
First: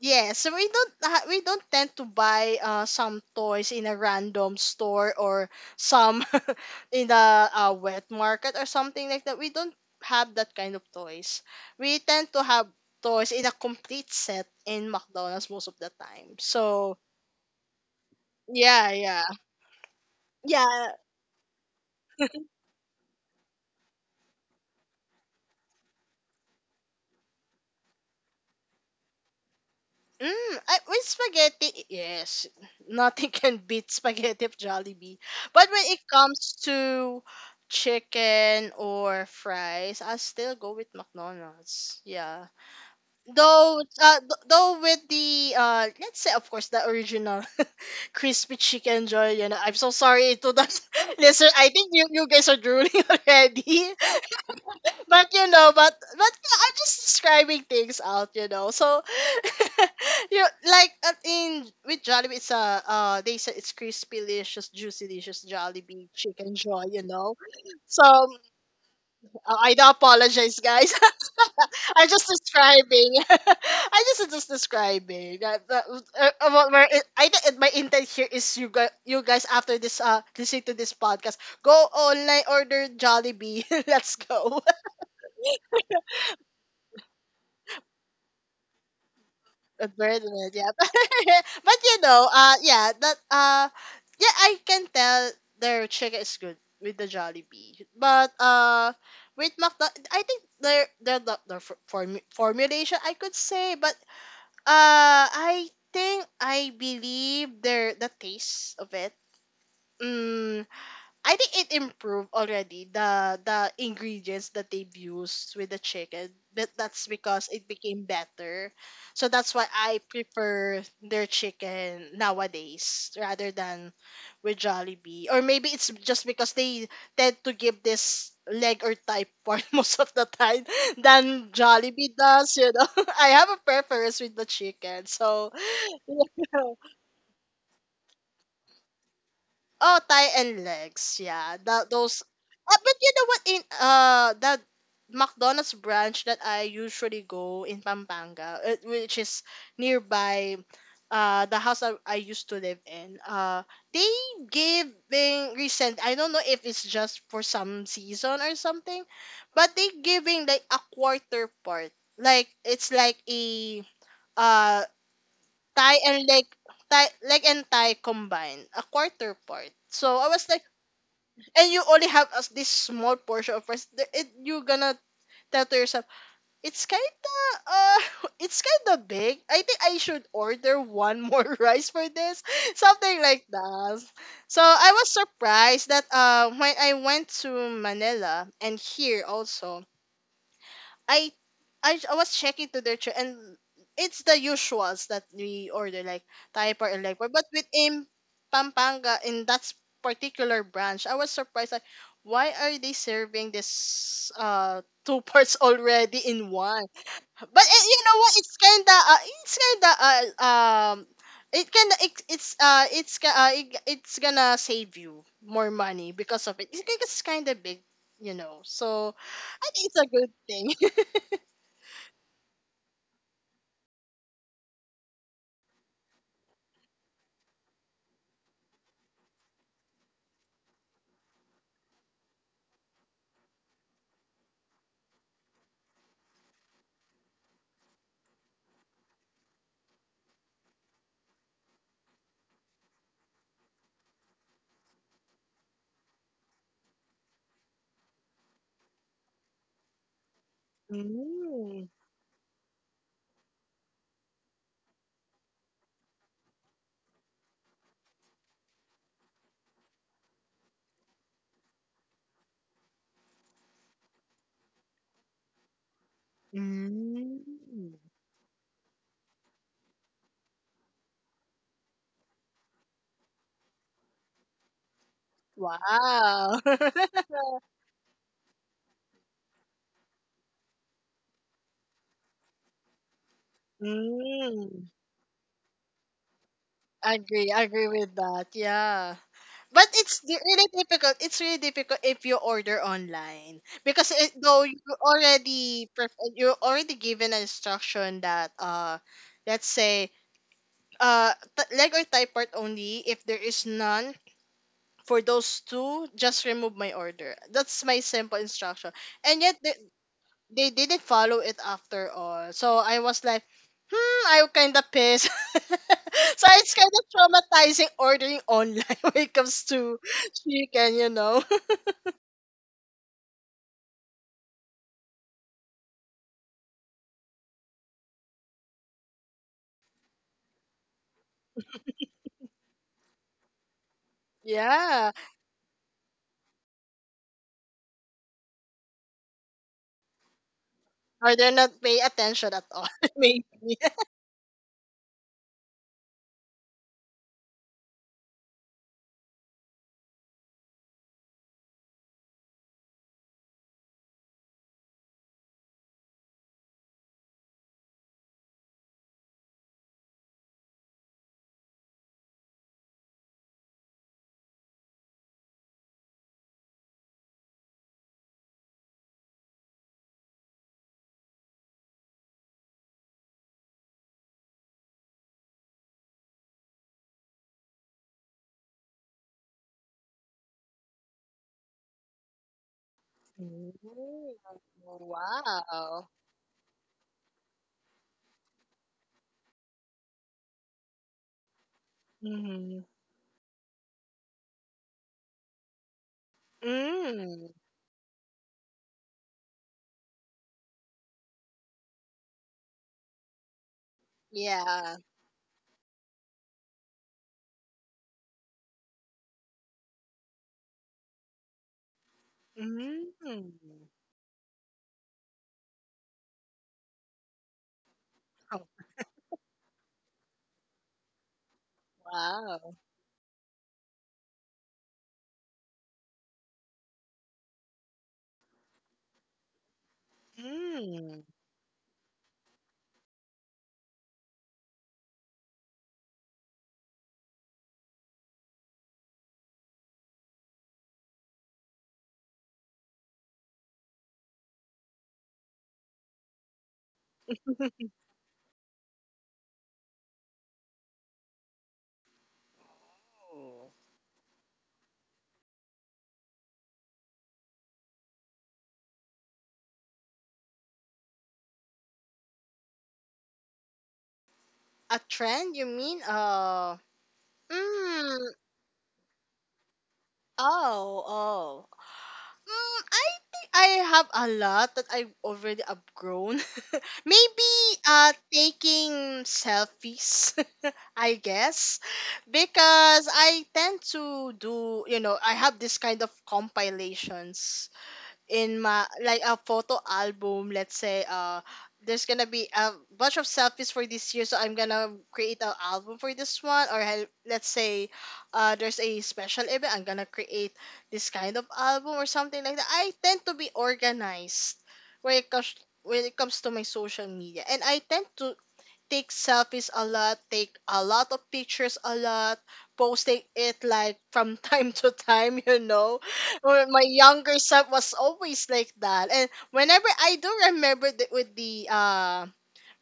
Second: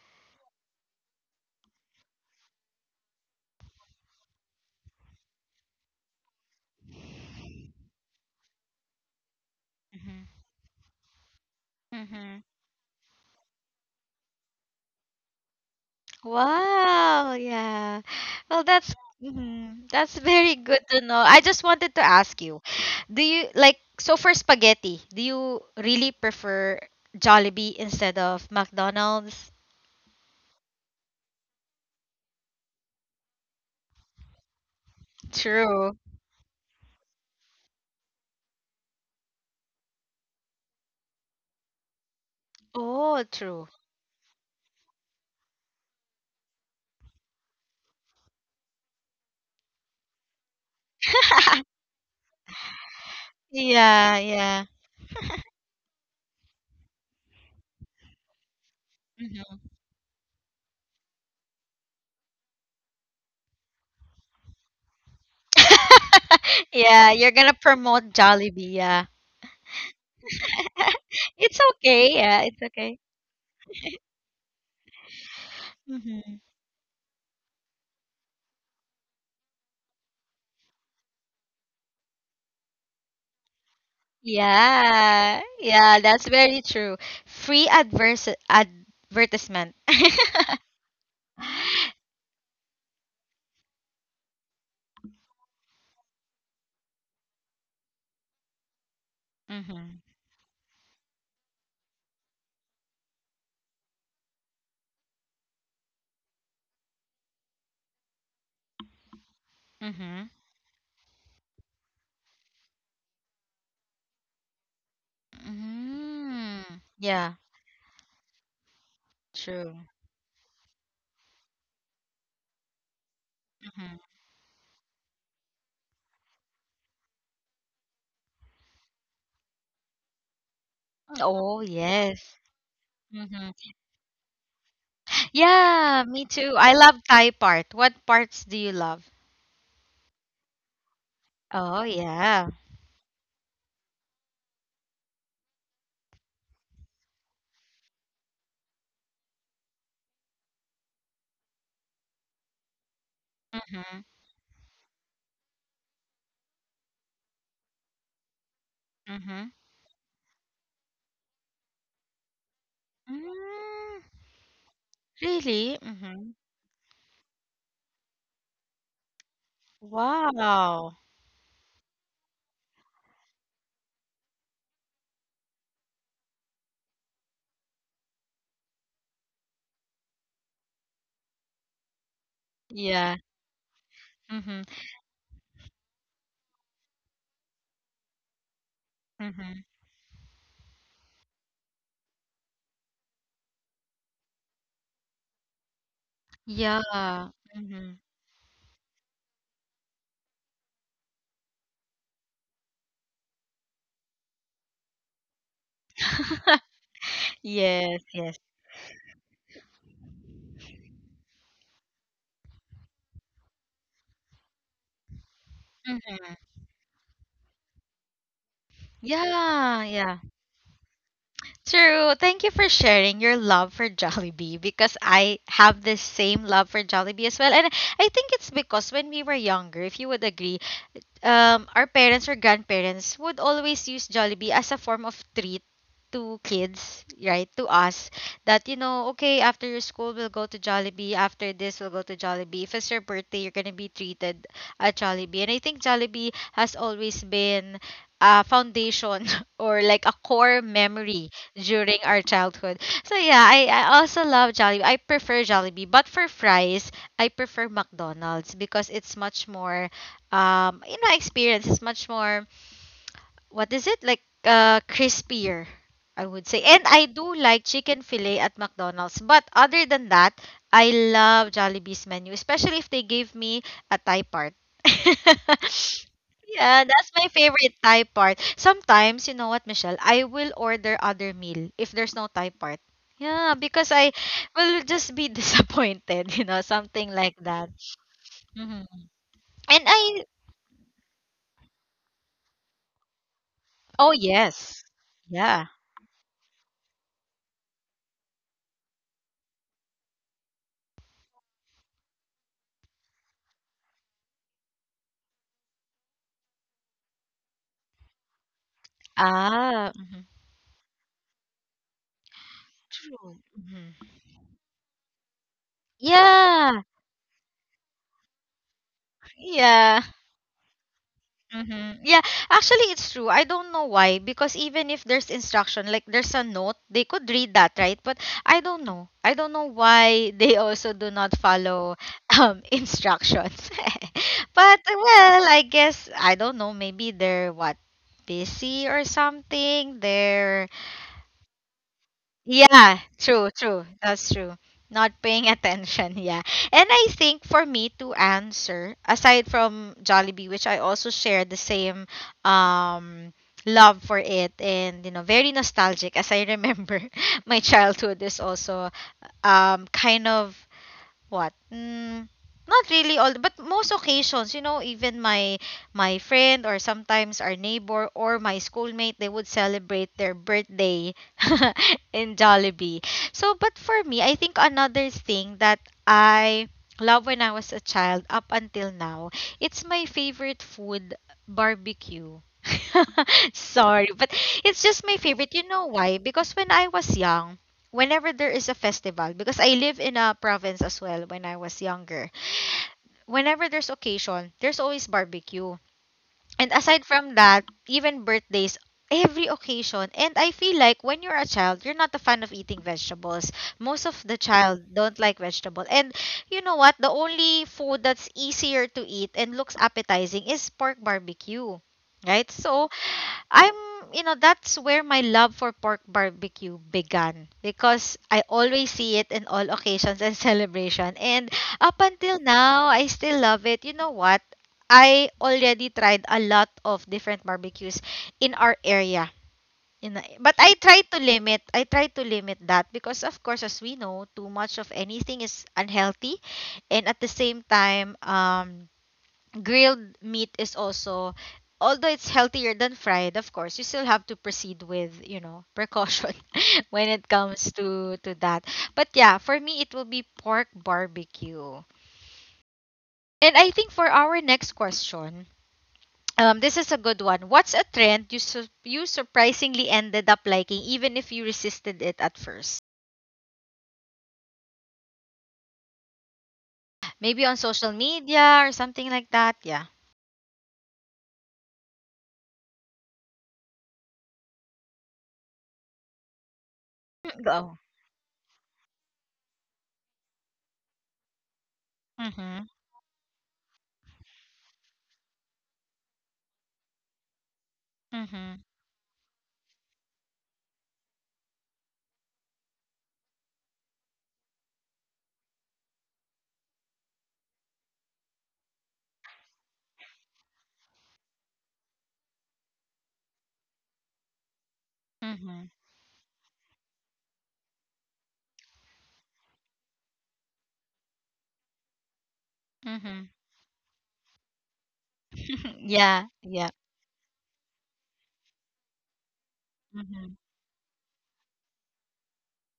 Speaker 2: Yeah, so we don't tend to buy some toys in a random store or some, in a, wet market or something like that. We don't have
Speaker 1: Hmm.
Speaker 2: that kind of toys. We tend
Speaker 1: Mm-hmm.
Speaker 2: to have toys in a complete set in McDonald's most of the time. So
Speaker 1: Wow, yeah. Well,
Speaker 2: yeah,
Speaker 1: that's
Speaker 2: yeah,
Speaker 1: hmm, that's very good
Speaker 2: yeah.
Speaker 1: to know. I just wanted to ask you, do you like, so for spaghetti, do you really prefer Jollibee instead of McDonald's?
Speaker 2: Mm, with spaghetti, yes, nothing can beat spaghetti of Jollibee. But when
Speaker 1: True.
Speaker 2: it comes to chicken or fries, I still go with McDonald's. Yeah,
Speaker 1: Oh, true.
Speaker 2: though with the, let's say, of course, the original crispy chicken joy. You know, I'm so sorry to the listener. I think you guys are drooling already.
Speaker 1: Yeah, yeah.
Speaker 2: But, you know, but yeah, I'm just describing things out, you know. So
Speaker 1: Mhm.
Speaker 2: you like, in with Jollibee, it's, they said it's crispy, delicious, juicy, delicious Jollibee chicken joy, you
Speaker 1: Yeah, you're
Speaker 2: know.
Speaker 1: gonna
Speaker 2: So,
Speaker 1: promote Jollibee, yeah.
Speaker 2: I do apologize, guys.
Speaker 1: It's
Speaker 2: I'm
Speaker 1: okay,
Speaker 2: just
Speaker 1: yeah, it's okay.
Speaker 2: describing. I'm just describing that. That was-
Speaker 1: Mm-hmm.
Speaker 2: what we're- it- I think it- My intent here is, you guys, after this, listening to this podcast, go online, order Jollibee. Let's go.
Speaker 1: Yeah, yeah, that's very true. Free advers advertisement.
Speaker 2: A burden, yeah. But, you know, yeah, I can tell their chicken is good with the Jollibee, but, with McDo,
Speaker 1: Mm-hmm.
Speaker 2: I think their form, formulation, I could say. But, uh, I I believe their the taste of it.
Speaker 1: Mm-hmm.
Speaker 2: Mm, I think it improved already the ingredients that they've used with the chicken. That
Speaker 1: Mm-hmm.
Speaker 2: that's
Speaker 1: Yeah,
Speaker 2: because it became better. So that's why
Speaker 1: true.
Speaker 2: I prefer their chicken nowadays rather than
Speaker 1: Hmm.
Speaker 2: with Jollibee. Or maybe it's just because they tend to give this leg or thigh part most of the time than
Speaker 1: Oh,
Speaker 2: Jollibee
Speaker 1: yes.
Speaker 2: does, you know. I have
Speaker 1: Mm-hmm.
Speaker 2: a preference with the chicken. So.
Speaker 1: Yeah, me too. I love Thai part. What parts do you love?
Speaker 2: Oh, thigh and legs. Yeah,
Speaker 1: Oh,
Speaker 2: that those.
Speaker 1: yeah.
Speaker 2: But you know what? In, that McDonald's branch that I usually go in Pampanga, which is nearby, the house I used to live in.
Speaker 1: Mm-hmm.
Speaker 2: They giving recent. I don't know if it's just for some season or something,
Speaker 1: Mm-hmm.
Speaker 2: but they giving like a quarter part. Like it's like a,
Speaker 1: Mm,
Speaker 2: uh
Speaker 1: really?
Speaker 2: Thai and
Speaker 1: Mm-hmm.
Speaker 2: leg, Thai leg and Thai combined, a quarter part. So I was like,
Speaker 1: Wow.
Speaker 2: and you only have us this small portion of rice. You gonna tell to yourself, it's kinda, uh, it's kinda big. I think I should order one more rice for this,
Speaker 1: Yeah.
Speaker 2: something like that.
Speaker 1: Mm-hmm.
Speaker 2: So I was surprised that, when I went to Manila and here
Speaker 1: Mm-hmm.
Speaker 2: also, I I was checking to their tray, and it's the usuals that we order, like Thai
Speaker 1: Yeah.
Speaker 2: part and leg part. But
Speaker 1: Mm-hmm.
Speaker 2: within Pampanga, in that, particular branch, I was surprised, like, why are they serving this, two parts already in one?
Speaker 1: Yes,
Speaker 2: You know what?
Speaker 1: yes.
Speaker 2: It's kinda, it's kinda, um it can it, it's ca- it, it's gonna save you more money because of it. It's kind of big, you know. So I
Speaker 1: Yeah,
Speaker 2: think it's a
Speaker 1: yeah.
Speaker 2: good thing.
Speaker 1: True. Thank you for sharing your love for Jollibee, because I have this same love for Jollibee as well. And I think it's because when we were younger, if you would agree, our parents or grandparents would always use Jollibee as a form of treat to kids, right? To us. That, you know, okay, after your school, we'll go to Jollibee. After this, we'll go to Jollibee. If it's your birthday, you're going to be treated at Jollibee. And I think Jollibee has always been a foundation or like a core memory
Speaker 2: Mm.
Speaker 1: during our childhood. So yeah, I also love Jollibee. I prefer Jollibee. But for fries, I prefer McDonald's because it's much more, um, you know, experience is much more, what is it like, crispier, I would say. And I do
Speaker 2: Mm.
Speaker 1: like chicken fillet at McDonald's, but other than that, I love Jollibee's menu, especially if they give me a Thai part.
Speaker 2: Wow.
Speaker 1: Yeah, that's my favorite Thai part. Sometimes, you know what, Michelle, I will order other meal if there's no Thai part. Yeah, because I will
Speaker 2: Mm,
Speaker 1: just be disappointed, you know, something like
Speaker 2: agree,
Speaker 1: that.
Speaker 2: agree with that.
Speaker 1: Hmm.
Speaker 2: Yeah.
Speaker 1: And
Speaker 2: But
Speaker 1: I,
Speaker 2: really difficult. It's really difficult if you order online because
Speaker 1: oh
Speaker 2: though you
Speaker 1: yes, yeah.
Speaker 2: already, you already given an instruction that, let's say, leg or thigh part only, if there is none for those two, just remove my order. That's my simple instruction. And yet
Speaker 1: Ah,
Speaker 2: they didn't follow it after all. So I was
Speaker 1: true.
Speaker 2: like,
Speaker 1: Mhm.
Speaker 2: hmm, I kind of pissed. So it's
Speaker 1: Yeah.
Speaker 2: kind of traumatizing ordering online when it comes to
Speaker 1: Yeah.
Speaker 2: chicken, you know.
Speaker 1: Hmm. Yeah, actually it's true. I don't know why, because even if there's instruction, like there's a note, they could read that, right? But I don't know. I don't know why they also do not follow instructions. But
Speaker 2: Yeah.
Speaker 1: well, I guess I don't know, maybe they're what, busy or something. They're
Speaker 2: Or they're not paying attention at all,
Speaker 1: Yeah,
Speaker 2: maybe.
Speaker 1: true, true. That's true. Not paying attention, yeah. And I think for me to answer, aside from Jollibee, which I also share the same, um, love for it, and you know, very nostalgic as I remember my childhood is also, um, kind of, what? Mm, not really all, but most occasions, you know, even my my friend or sometimes our neighbor or my schoolmate, they would celebrate their birthday in Jollibee. So, but for me, I think another thing that I love when I was a child up until now, it's my favorite food, barbecue. Sorry,
Speaker 2: Ooh,
Speaker 1: but it's just my favorite. You know
Speaker 2: wow.
Speaker 1: why? Because when I was young, whenever there is a festival, because I live in a province as well when I was younger,
Speaker 2: Mm-hmm.
Speaker 1: whenever there's occasion, there's always barbecue. And aside from
Speaker 2: Mm.
Speaker 1: that, even birthdays, every occasion. And I feel like when you're a child, you're not a fan of eating vegetables. Most of the child
Speaker 2: Yeah.
Speaker 1: don't like vegetable. And you know what? The only food that's easier to eat and looks appetizing is pork barbecue. Right? So,
Speaker 2: Mm.
Speaker 1: I'm, you know, that's where my love for pork barbecue began because I
Speaker 2: Oh,
Speaker 1: always see it in all occasions and celebration. And up until
Speaker 2: wow.
Speaker 1: now, I still love it. You know what? I already tried a lot of different barbecues in our area. But I try
Speaker 2: Mm.
Speaker 1: to limit. I try to limit that because of course as we know, too much of anything is unhealthy, and at the same time, um, grilled meat is also, although it's healthier than fried, of course, you still have to proceed with, you know, precaution when it comes to that. But yeah, for me it will be pork barbecue. And
Speaker 2: Ooh.
Speaker 1: I think for our next question, this is a good one. What's a trend you you surprisingly ended up liking, even if you resisted it at first?
Speaker 2: A trend, you mean?
Speaker 1: Maybe on social
Speaker 2: Mm.
Speaker 1: media or something like that. Yeah.
Speaker 2: Oh, oh. Mm, I think I have a lot that I've already outgrown.
Speaker 1: Mm,
Speaker 2: Maybe
Speaker 1: go.
Speaker 2: taking selfies, I guess,
Speaker 1: Mhm.
Speaker 2: because I tend to do, you know, I have this kind of compilations in
Speaker 1: Mhm.
Speaker 2: my like a photo album, let's say, there's gonna be a bunch of selfies for this year, so I'm gonna create an album for this one. Or let's say there's a special event, I'm gonna create this kind of album or something like that. I tend to be organized when it comes
Speaker 1: Mhm.
Speaker 2: when it comes to my social media, and I tend to take selfies a lot, take a lot of pictures a lot, posting
Speaker 1: Mhm.
Speaker 2: it like from time to time, you know.
Speaker 1: Yeah.
Speaker 2: Well,
Speaker 1: Yeah.
Speaker 2: my younger self was always like that. And whenever I do
Speaker 1: Mhm.
Speaker 2: remember the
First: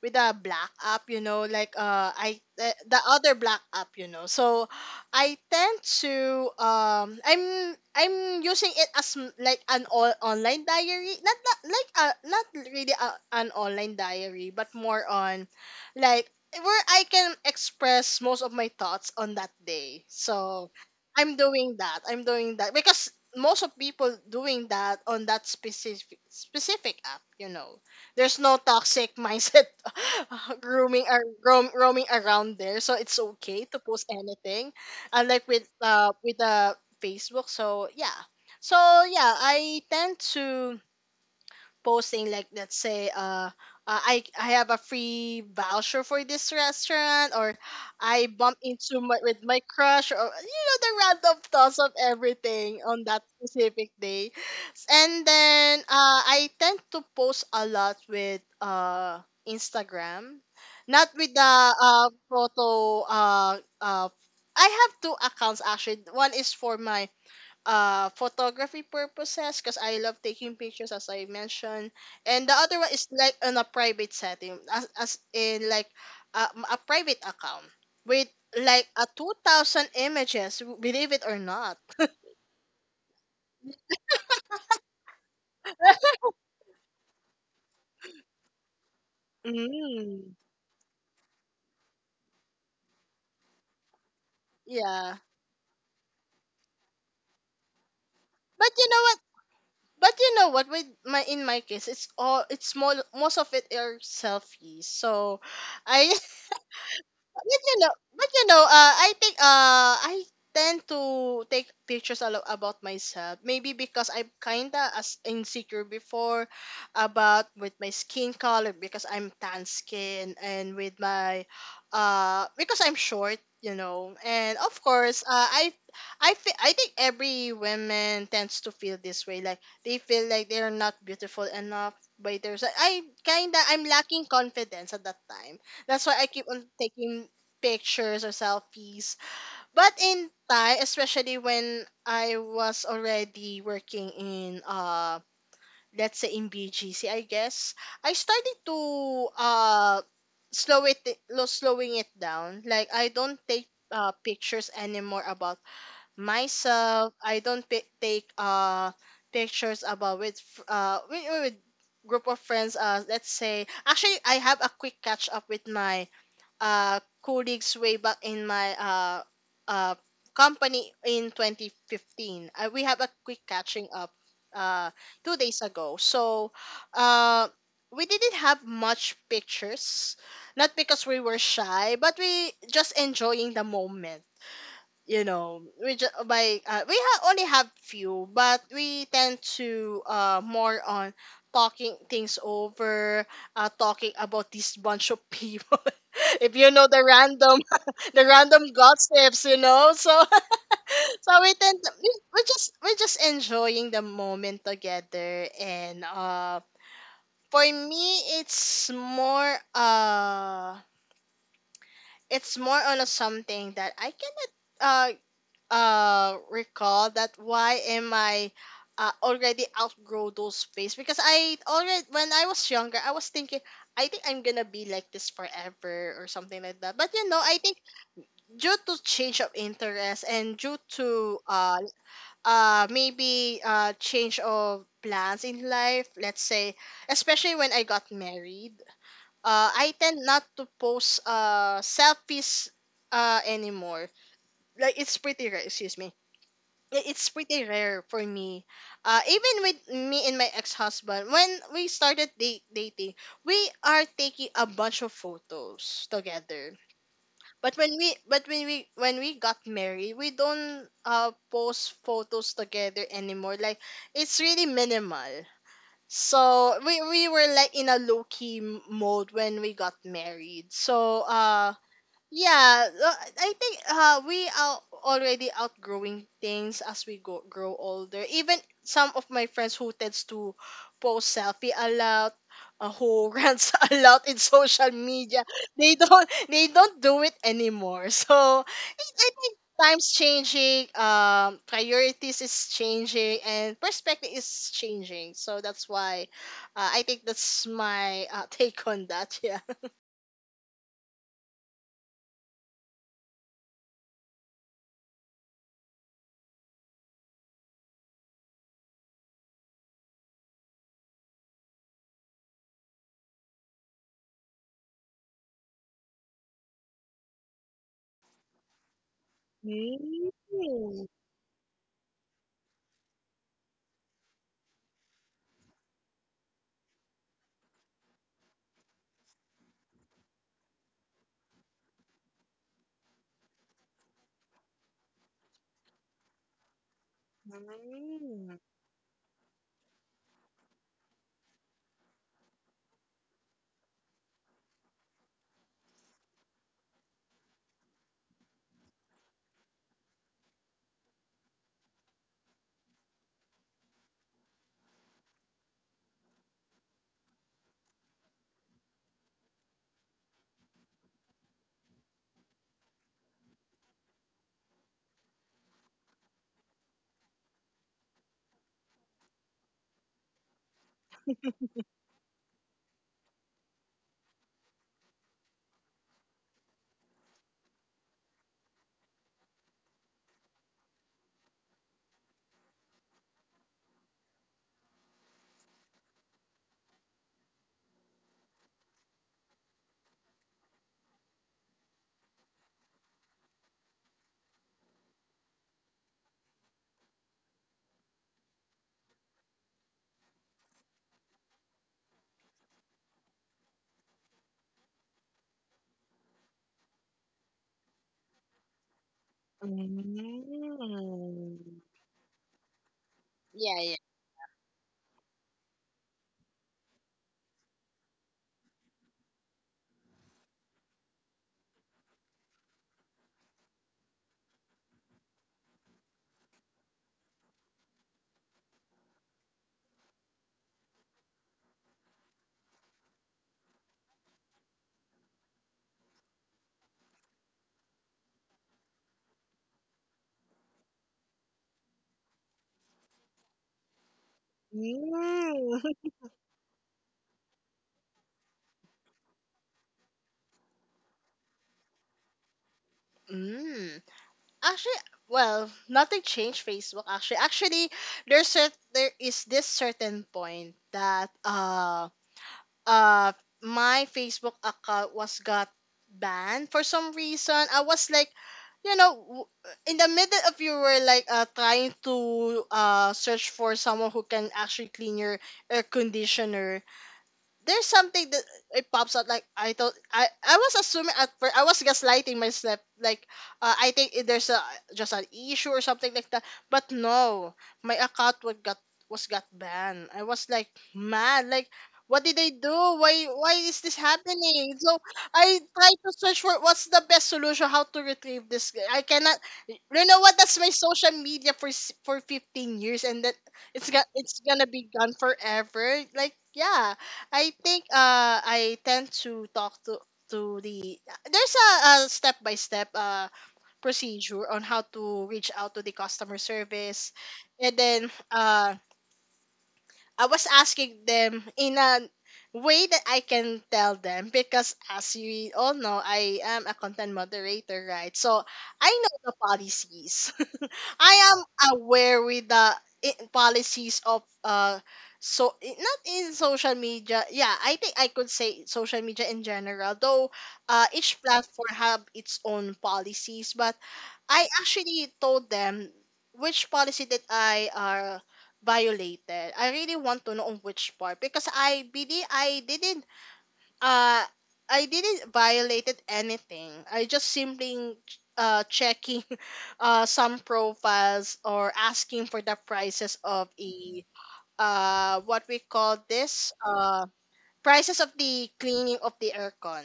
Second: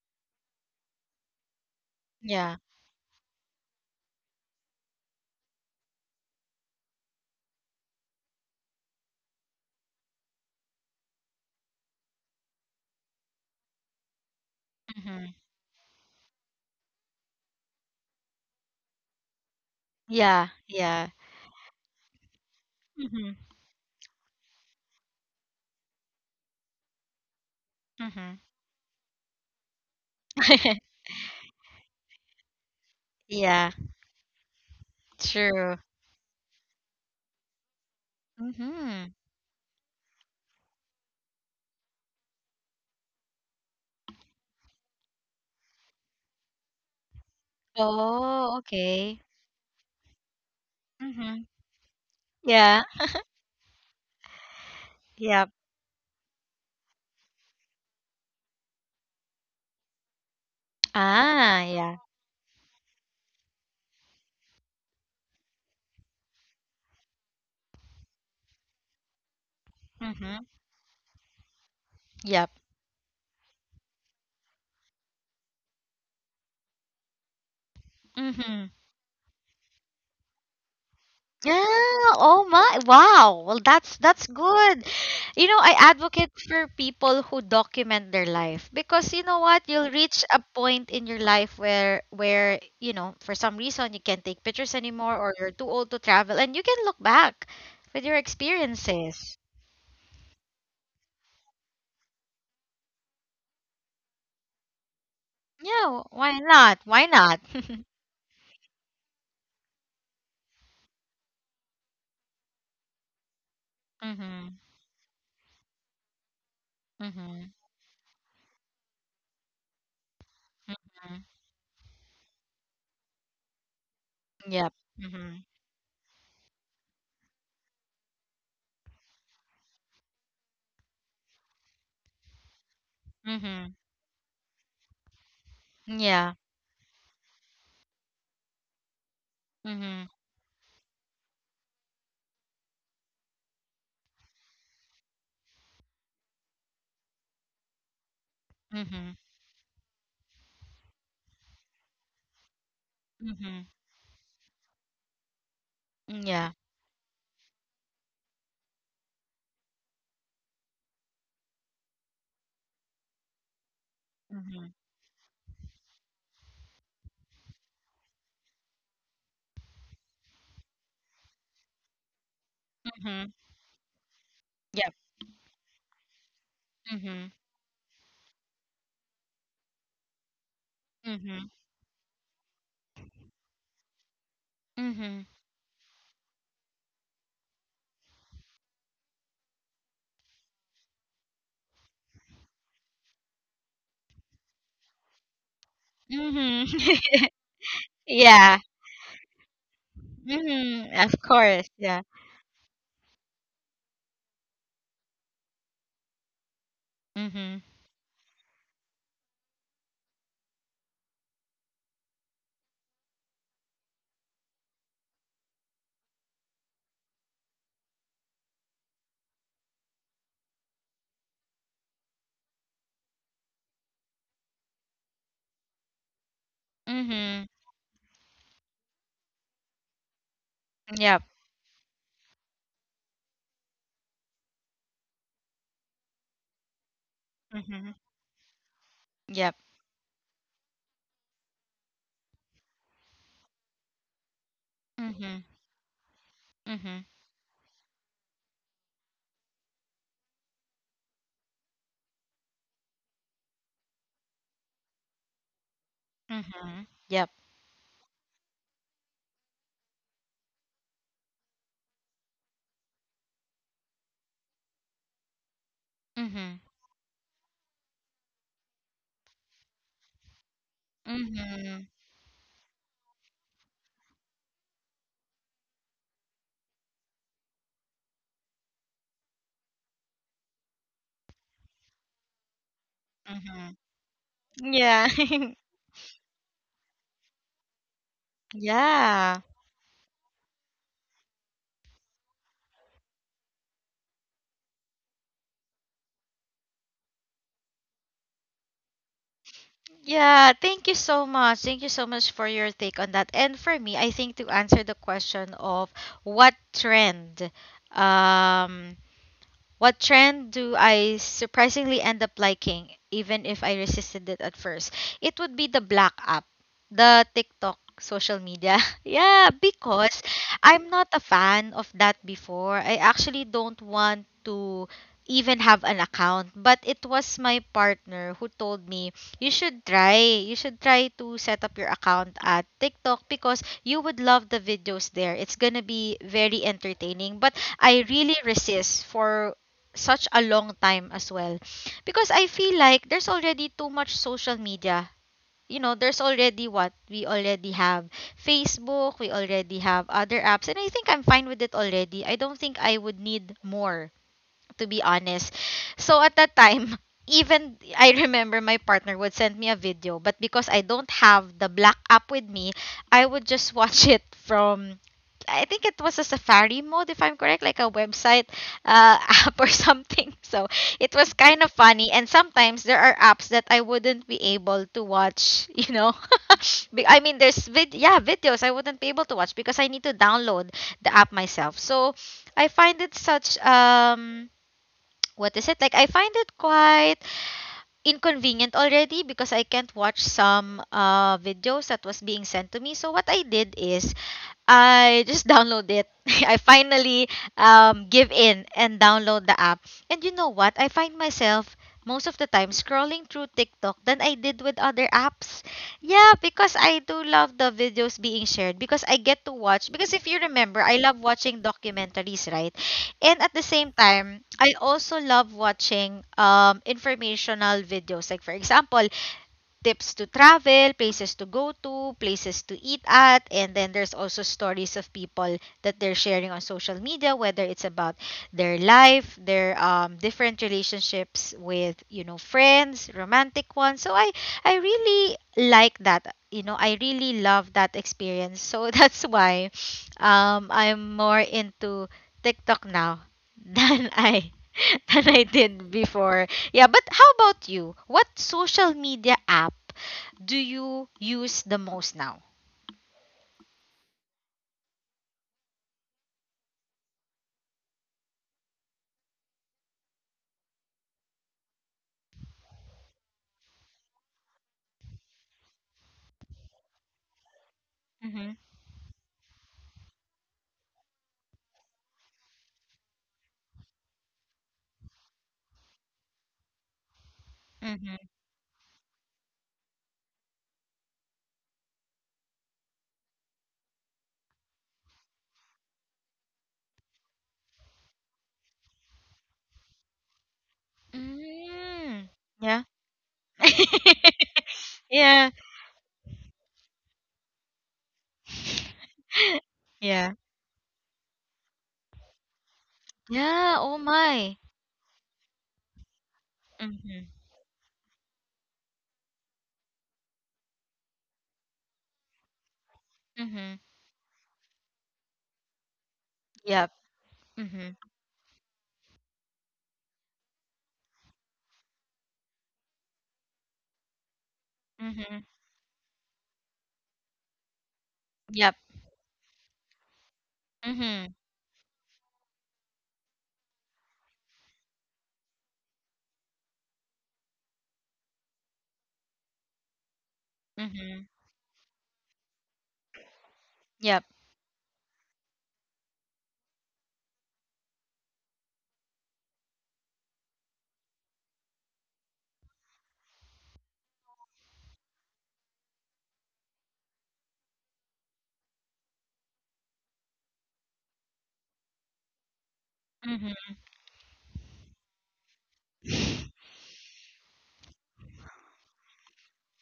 Speaker 2: with a black app, you know, like I
Speaker 1: Yeah.
Speaker 2: the other black app, you know. So I tend to I'm using it as like an all online diary, not like not really a, an online diary, but more
Speaker 1: Mhm.
Speaker 2: on like where I can express most of my thoughts on that day.
Speaker 1: Yeah.
Speaker 2: So
Speaker 1: Yeah.
Speaker 2: I'm doing that. I'm doing that because
Speaker 1: Mhm.
Speaker 2: most of people doing that on that specific app, you know. There's
Speaker 1: Mhm.
Speaker 2: no toxic mindset grooming or roaming around there, so it's okay
Speaker 1: Yeah.
Speaker 2: to post anything, unlike
Speaker 1: True.
Speaker 2: with the facebook. So yeah, so
Speaker 1: Mhm.
Speaker 2: yeah, I tend to posting like, let's say I have a free voucher for this restaurant, or I bump
Speaker 1: Oh.
Speaker 2: into my
Speaker 1: Okay.
Speaker 2: with my crush, or you know, the random
Speaker 1: Mhm.
Speaker 2: thoughts of everything
Speaker 1: Yeah.
Speaker 2: on that specific day. And
Speaker 1: Yep.
Speaker 2: then I tend to post a lot with Instagram. Not with the
Speaker 1: Ah. Yeah.
Speaker 2: photo I have two accounts actually. One is for my photography purposes because I love
Speaker 1: Mhm.
Speaker 2: taking pictures as I mentioned, and
Speaker 1: Yep.
Speaker 2: the other one is like on a private setting, as in like a, a private account with
Speaker 1: Mhm.
Speaker 2: like a 2000 images believe it or
Speaker 1: Yeah,
Speaker 2: not.
Speaker 1: oh my, wow. Well, that's good. You know, I advocate for people who document their life, because you know what, you'll reach
Speaker 2: Mm.
Speaker 1: a point in your life where, you know, for some reason you can't take pictures
Speaker 2: Yeah.
Speaker 1: anymore or you're too old to travel and you can look back with your
Speaker 2: But you know what?
Speaker 1: experiences.
Speaker 2: With my in my case, it's all, it's more, most of it are selfies. So,
Speaker 1: Yeah,
Speaker 2: I
Speaker 1: why not? Why not?
Speaker 2: but you know, I think I tend to take pictures a lot about myself. Maybe because I'm
Speaker 1: Mm-hmm.
Speaker 2: kinda as insecure before about
Speaker 1: Mm-hmm.
Speaker 2: with my skin color, because I'm tan skin, and with my because I'm short. You know, and
Speaker 1: Yep.
Speaker 2: of course,
Speaker 1: Mm-hmm.
Speaker 2: I think every woman tends to feel this way. Like they feel like they're not beautiful enough by their. I kinda,
Speaker 1: Mm-hmm.
Speaker 2: I'm lacking confidence at that time. That's why I
Speaker 1: Yeah.
Speaker 2: keep on taking pictures or selfies. But
Speaker 1: Mm-hmm.
Speaker 2: in Thai, especially when I was already working in let's say in BGC, I guess, I started
Speaker 1: Mm-hmm.
Speaker 2: to uh slow it slowing it down. Like I don't take
Speaker 1: Mm-hmm.
Speaker 2: pictures anymore about
Speaker 1: Yeah.
Speaker 2: myself. I don't pi take pictures about with with group of friends. Let's say actually I have a
Speaker 1: Mm-hmm.
Speaker 2: quick catch up with my colleagues way back in my uh, company in 2015. We have a
Speaker 1: Mm-hmm.
Speaker 2: quick catching up uh,
Speaker 1: Yep.
Speaker 2: 2 days ago. So
Speaker 1: Mm-hmm.
Speaker 2: uh, we didn't have much pictures, not because we were
Speaker 1: Mhm.
Speaker 2: shy, but we just enjoying the moment, you
Speaker 1: Mhm.
Speaker 2: know. We just by only have few, but we tend to more on talking things over, talking about this bunch of people. If
Speaker 1: Mhm.
Speaker 2: you know the random the
Speaker 1: Yeah.
Speaker 2: random gossips, you know. So
Speaker 1: Mhm. Of
Speaker 2: so we
Speaker 1: course.
Speaker 2: tend to,
Speaker 1: Yeah.
Speaker 2: we're just enjoying the moment together. And
Speaker 1: Mhm.
Speaker 2: for me, it's more, it's more on a something that I cannot uh recall that why am I already outgrow those phase. Because I already, when I was younger, I was thinking I think I'm gonna be like this forever or something like that. But you know,
Speaker 1: Mhm.
Speaker 2: I think due to change of interest, and due
Speaker 1: Yep.
Speaker 2: to maybe change of plans in life, let's say especially when I
Speaker 1: Mhm.
Speaker 2: got married,
Speaker 1: Yep.
Speaker 2: I tend not to post selfies anymore. Like, it's
Speaker 1: Mhm.
Speaker 2: pretty rare, excuse me.
Speaker 1: Mhm.
Speaker 2: It's pretty rare for me. Even with me and my ex-husband, when we started dating, we are taking a bunch of photos together.
Speaker 1: Mhm. Yep.
Speaker 2: But when we got married, we don't post photos together anymore. Like, it's really minimal.
Speaker 1: Mhm.
Speaker 2: So we were like in a low key mode when we got married. So
Speaker 1: Mhm.
Speaker 2: yeah, I think we are already outgrowing things as we go grow older. Even some of my friends who tends to post selfie a lot, who rants
Speaker 1: Mhm.
Speaker 2: a lot in social
Speaker 1: Yeah.
Speaker 2: media, they don't do it anymore. So I
Speaker 1: Yeah.
Speaker 2: think times changing, priorities is changing, and perspective is changing. So that's why, I think that's my take on that. Yeah.
Speaker 1: Yeah, thank you so much. Thank you so much for your take on that. And for me, I think to answer the question of what trend, um, what trend do I surprisingly end up liking, even if I resisted it at first? It would be the black app, the TikTok social media. Yeah, because
Speaker 2: Mm.
Speaker 1: I'm not a fan of that before. I actually don't want to even have an account. But it was my partner who told me, you should try. You should try to set up your account at TikTok, because you would love the videos there. It's gonna be very entertaining. But I really
Speaker 2: Mm.
Speaker 1: resist for such a long time as well. Because I feel like there's already too much social media. You know, there's already what we already have, Facebook, we already have other apps, and I think I'm fine with it already. I don't think I would need more, to be honest. So at that time, even I remember my partner would send me a video, but because I don't have the black app with me, I would just watch it from, I think it was a Safari mode, if I'm correct, like a website app or something. So it was kind of funny. And sometimes there are apps that I wouldn't be able to watch, you know. I mean, there's yeah, videos I wouldn't be able to watch because I need to download the app myself. So I find it such, um, what is it like, I find it quite inconvenient already because I can't watch some videos that was being sent to me. So what I did is I just download it. I finally, um, give in and download the app. And you know what, I find myself most of the time scrolling through TikTok than I did with other apps. Yeah, because I do love the videos being shared, because I get to watch,
Speaker 2: Mm.
Speaker 1: because if you remember, I love watching documentaries, right? And at the
Speaker 2: Yeah,
Speaker 1: same
Speaker 2: yeah.
Speaker 1: time, I also love watching, um, informational videos. Like for example, tips to travel, places to go to, places to eat at, and then there's also stories of people that they're sharing on social media, whether it's about their life, their, different relationships with you know friends, romantic ones. So I really like that. You know, I really love that experience. So that's why, I'm more into TikTok now than I than I
Speaker 2: Mm.
Speaker 1: did before. Yeah, but how about you? What social media app do you use the most now?
Speaker 2: Mm. Actually, well, nothing changed Facebook actually. Actually, there's there is this certain point that uh my Facebook account was got banned for some reason. I was like,
Speaker 1: Mm-hmm.
Speaker 2: you know, in the middle of, you were like trying to search for someone who can actually clean your air conditioner. There's something
Speaker 1: Mm-hmm.
Speaker 2: that it pops out, like I thought, I was assuming at first, I was gaslighting myself, like I think there's a just an issue or something like that. But no, my account was got, was got banned. I was like mad, like, what
Speaker 1: Mm.
Speaker 2: did I do?
Speaker 1: Yeah.
Speaker 2: Why is this happening? So
Speaker 1: Yeah.
Speaker 2: I tried to search for what's the best solution, how to retrieve this. I cannot, you know what,
Speaker 1: Yeah.
Speaker 2: that's my social media for for 15 years, and that
Speaker 1: Yeah.
Speaker 2: it's
Speaker 1: Oh
Speaker 2: got, it's
Speaker 1: my.
Speaker 2: gonna be gone forever, like. Yeah,
Speaker 1: Mm-hmm.
Speaker 2: I think I tend to talk to the, there's a step-by-step
Speaker 1: Mm-hmm.
Speaker 2: procedure on how to reach out to the customer
Speaker 1: Yep.
Speaker 2: service. And
Speaker 1: Mm-hmm.
Speaker 2: then I was asking them in a way that I can tell them, because as
Speaker 1: Mm-hmm.
Speaker 2: you all know, I am a content moderator, right? So
Speaker 1: Yep.
Speaker 2: I know the policies. I
Speaker 1: Mm-hmm.
Speaker 2: am aware with the policies of so not in social media. Yeah, I think I could say social media in general, though each
Speaker 1: Mm-hmm.
Speaker 2: platform have its own policies. But
Speaker 1: Yep.
Speaker 2: I actually told them which policy that I violated. I really want to know on which part, because I believe uh I didn't violated anything. I just simply checking some profiles, or asking for the prices of
Speaker 1: Mm-hmm.
Speaker 2: a what we call this, prices of the cleaning of the aircon.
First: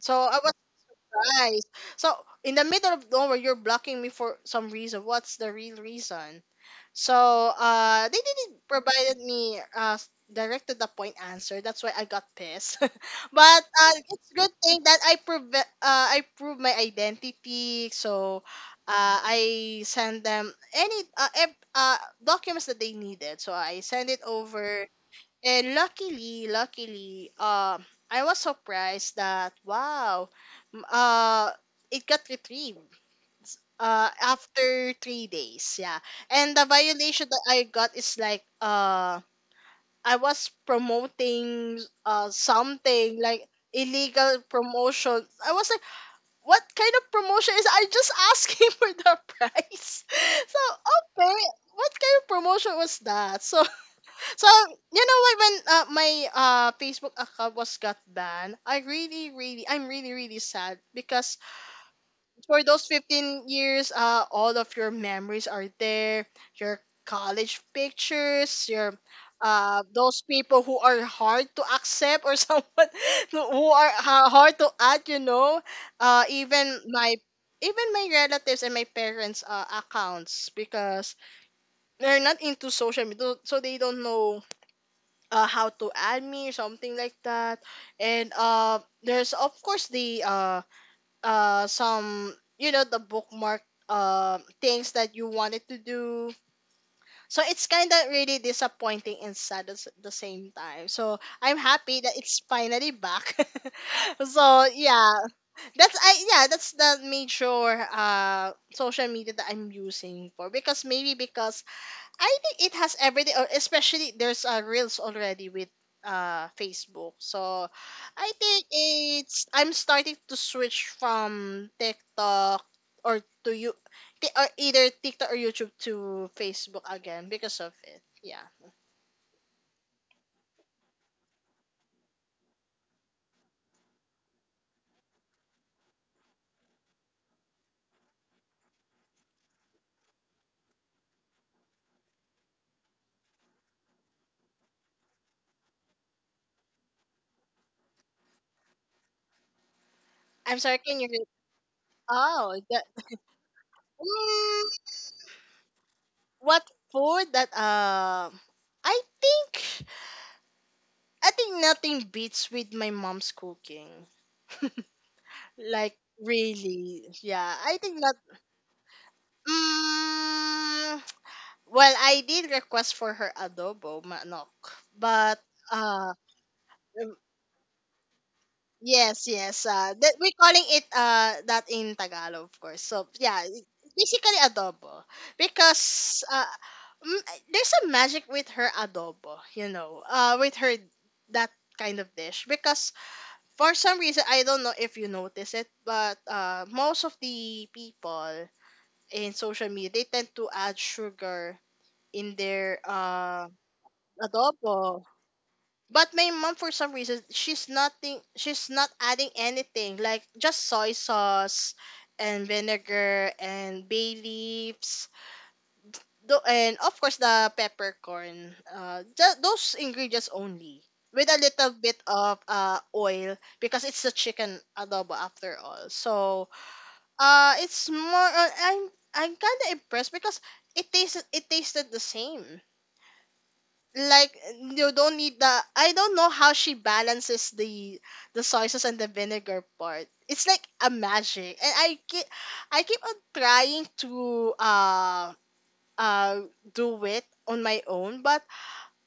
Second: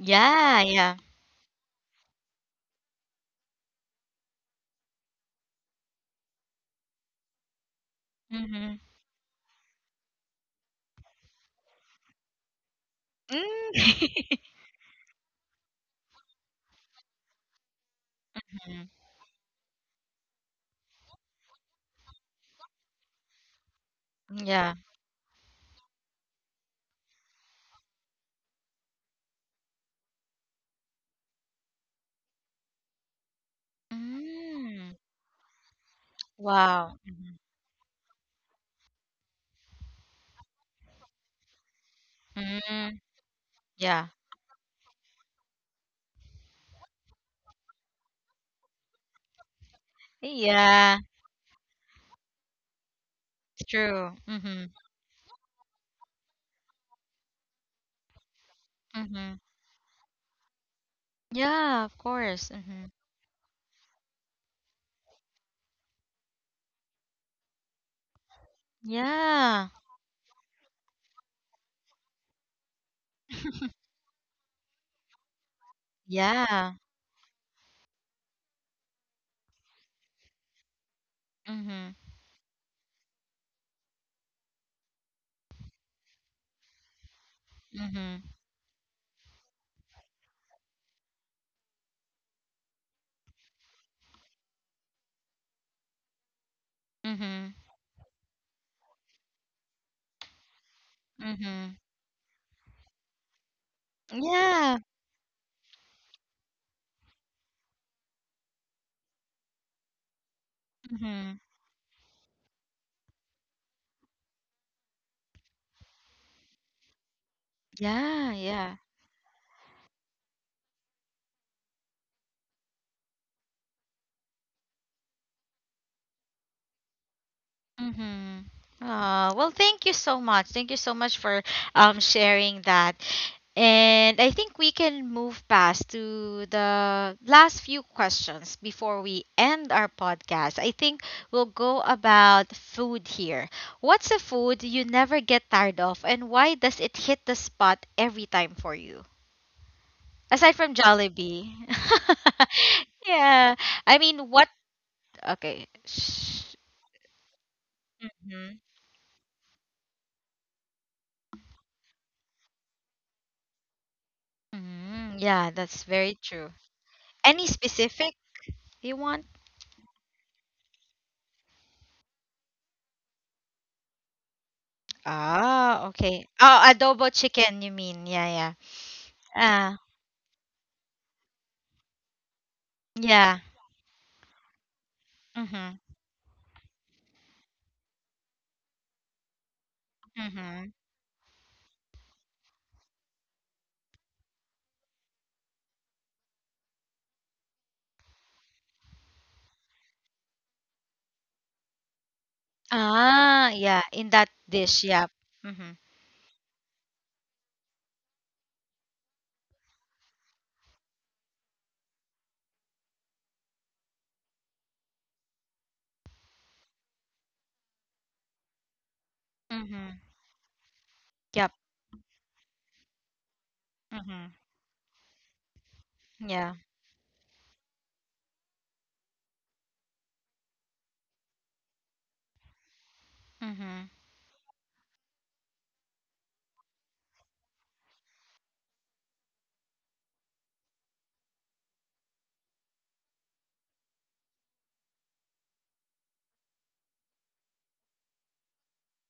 Speaker 2: So I was,
Speaker 1: Yeah. Yeah.
Speaker 2: Right. So in the middle of nowhere, you're blocking me for some reason. What's the real reason? So they didn't
Speaker 1: Mm-hmm.
Speaker 2: provided me direct to the point answer. That's why I got pissed. But it's a
Speaker 1: Mm.
Speaker 2: good thing that I prove I proved my identity. So
Speaker 1: Mhm.
Speaker 2: I send them any documents that they needed. So I send it
Speaker 1: Yeah.
Speaker 2: over. And luckily, I was surprised that, wow, m- uh, it got retrieved
Speaker 1: Mm.
Speaker 2: after 3 days. Yeah, and the
Speaker 1: Wow.
Speaker 2: violation that I got is like I was promoting
Speaker 1: Mm.
Speaker 2: something like
Speaker 1: Yeah.
Speaker 2: illegal promotion. I was like, what kind of promotion is? I just asking for the price. So
Speaker 1: Yeah,
Speaker 2: okay, what kind of promotion was that? So,
Speaker 1: it's true.
Speaker 2: so
Speaker 1: Mhm.
Speaker 2: you know what? When my Facebook account was got banned, I really,
Speaker 1: Mhm.
Speaker 2: really, I'm really, really sad, because
Speaker 1: Yeah, of course.
Speaker 2: for those
Speaker 1: Mhm.
Speaker 2: 15 years, all of your memories are there. Your college pictures, your
Speaker 1: Yeah.
Speaker 2: those people who are hard to accept, or someone who are hard to add. You know, uh,
Speaker 1: Yeah.
Speaker 2: even my even my relatives and my parents' accounts, because
Speaker 1: Mhm.
Speaker 2: they're not into social media, so they don't know how to add me something like that.
Speaker 1: Mhm.
Speaker 2: And there's of course the some, you know, the bookmark things that you wanted to do. So
Speaker 1: Mhm.
Speaker 2: it's kind of really disappointing and sad at the same time. So I'm
Speaker 1: Mhm.
Speaker 2: happy that it's finally back. So
Speaker 1: Yeah.
Speaker 2: yeah, that's I yeah, that's the major social media that I'm using for. Because maybe
Speaker 1: Mhm.
Speaker 2: because I think it has everything, or especially there's reels already with Facebook. So
Speaker 1: Yeah,
Speaker 2: I think
Speaker 1: yeah.
Speaker 2: it's, I'm starting to switch from TikTok or to you, or either TikTok or YouTube to Facebook again because of it.
Speaker 1: Mhm.
Speaker 2: Yeah.
Speaker 1: Well, thank you so much. Thank you so much for, um, sharing that. And I think we can move past to the last few questions before we end our podcast. I think we'll go about food here. What's a food you never get tired of, and why does it hit the spot every time for you? Aside
Speaker 2: I'm
Speaker 1: from
Speaker 2: sorry. Can you re-
Speaker 1: Jollibee.
Speaker 2: Oh, that,
Speaker 1: Yeah. I mean, what?
Speaker 2: Mm,
Speaker 1: Okay. Shh.
Speaker 2: what food that.
Speaker 1: Mhm.
Speaker 2: I think, nothing beats with my mom's cooking.
Speaker 1: Mhm. Yeah, that's
Speaker 2: Like
Speaker 1: very true.
Speaker 2: really,
Speaker 1: Any
Speaker 2: yeah. I think
Speaker 1: specific
Speaker 2: not.
Speaker 1: you want?
Speaker 2: Mm, well, I did request for her adobo manok, but
Speaker 1: Ah,
Speaker 2: uh,
Speaker 1: okay. Oh, adobo
Speaker 2: um,
Speaker 1: chicken, you mean. Yeah, yeah.
Speaker 2: yes,
Speaker 1: Ah,
Speaker 2: that we're calling it that in Tagalog, of course. So
Speaker 1: yeah.
Speaker 2: yeah, basically adobo
Speaker 1: Mm-hmm.
Speaker 2: because m- there's a magic with her adobo, with
Speaker 1: Mm-hmm.
Speaker 2: her that kind of dish because for some reason I don't know if you notice it, but most of the people in social media they tend to add sugar in their
Speaker 1: Ah, yeah. In that dish,
Speaker 2: adobo.
Speaker 1: yeah. Mm-hmm.
Speaker 2: But my mom, for some reason, she's nothing. She's not adding anything, like just soy sauce and vinegar and bay leaves. And of course the peppercorn. Just those
Speaker 1: Mm-hmm.
Speaker 2: ingredients only, with a
Speaker 1: Yep.
Speaker 2: little bit of oil because it's a
Speaker 1: Mm-hmm.
Speaker 2: chicken adobo after all. So
Speaker 1: Yeah.
Speaker 2: it's more on I'm kind of impressed because it tasted the same.
Speaker 1: Mm-hmm.
Speaker 2: Like you don't need the, I don't know how she balances the soy sauce and the vinegar part. It's like a magic. And I keep on trying to uh do it on my own, but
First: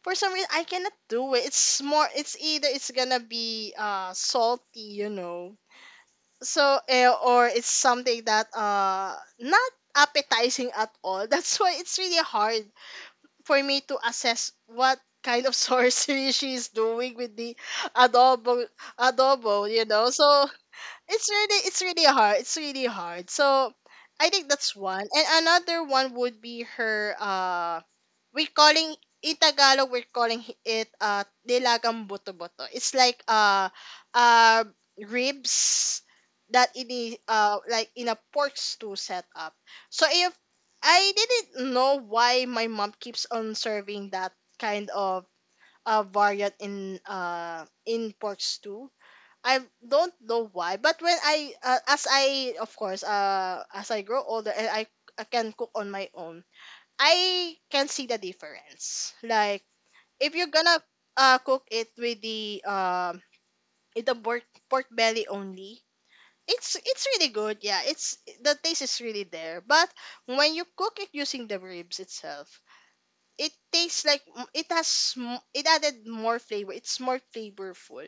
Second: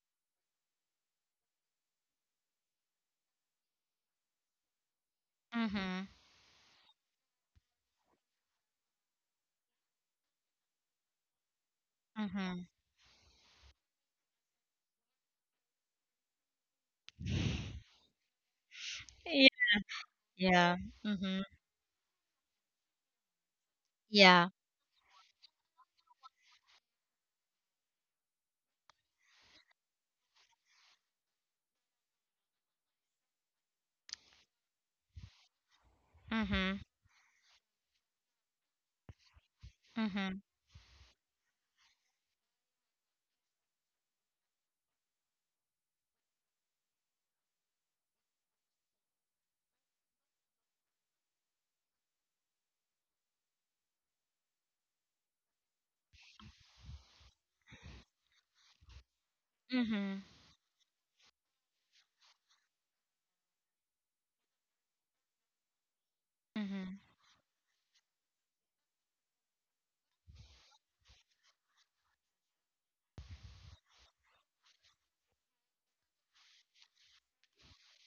Speaker 2: for some reason I cannot do it. It's either it's gonna be salty.
Speaker 1: Mm-hmm.
Speaker 2: So or it's something that not appetizing at all. That's why it's really
Speaker 1: Mm-hmm.
Speaker 2: hard for me to assess what kind of sorcery she's doing with the adobo
Speaker 1: Yeah.
Speaker 2: adobo, so
Speaker 1: Yeah.
Speaker 2: it's
Speaker 1: Mm-hmm.
Speaker 2: really it's really hard it's really hard so I think
Speaker 1: Yeah.
Speaker 2: that's one, and another one would be her we're calling, in Tagalog we're calling it, nilagang boto boto. It's like uh ribs, that
Speaker 1: Mm-hmm.
Speaker 2: in the like in a pork stew setup. So if
Speaker 1: Mm-hmm.
Speaker 2: I didn't know why my mom keeps on serving that kind of variant in pork stew. I don't know why, but when I as I, of course, as I grow older and I can cook on my own, I can see the difference. Like
Speaker 1: Mm-hmm.
Speaker 2: if you're gonna cook it with the pork belly only, it's
Speaker 1: Mm-hmm.
Speaker 2: it's really good. Yeah, it's, the taste is really there. But when you cook it using the ribs itself, it tastes like it added more flavor. It's more flavorful.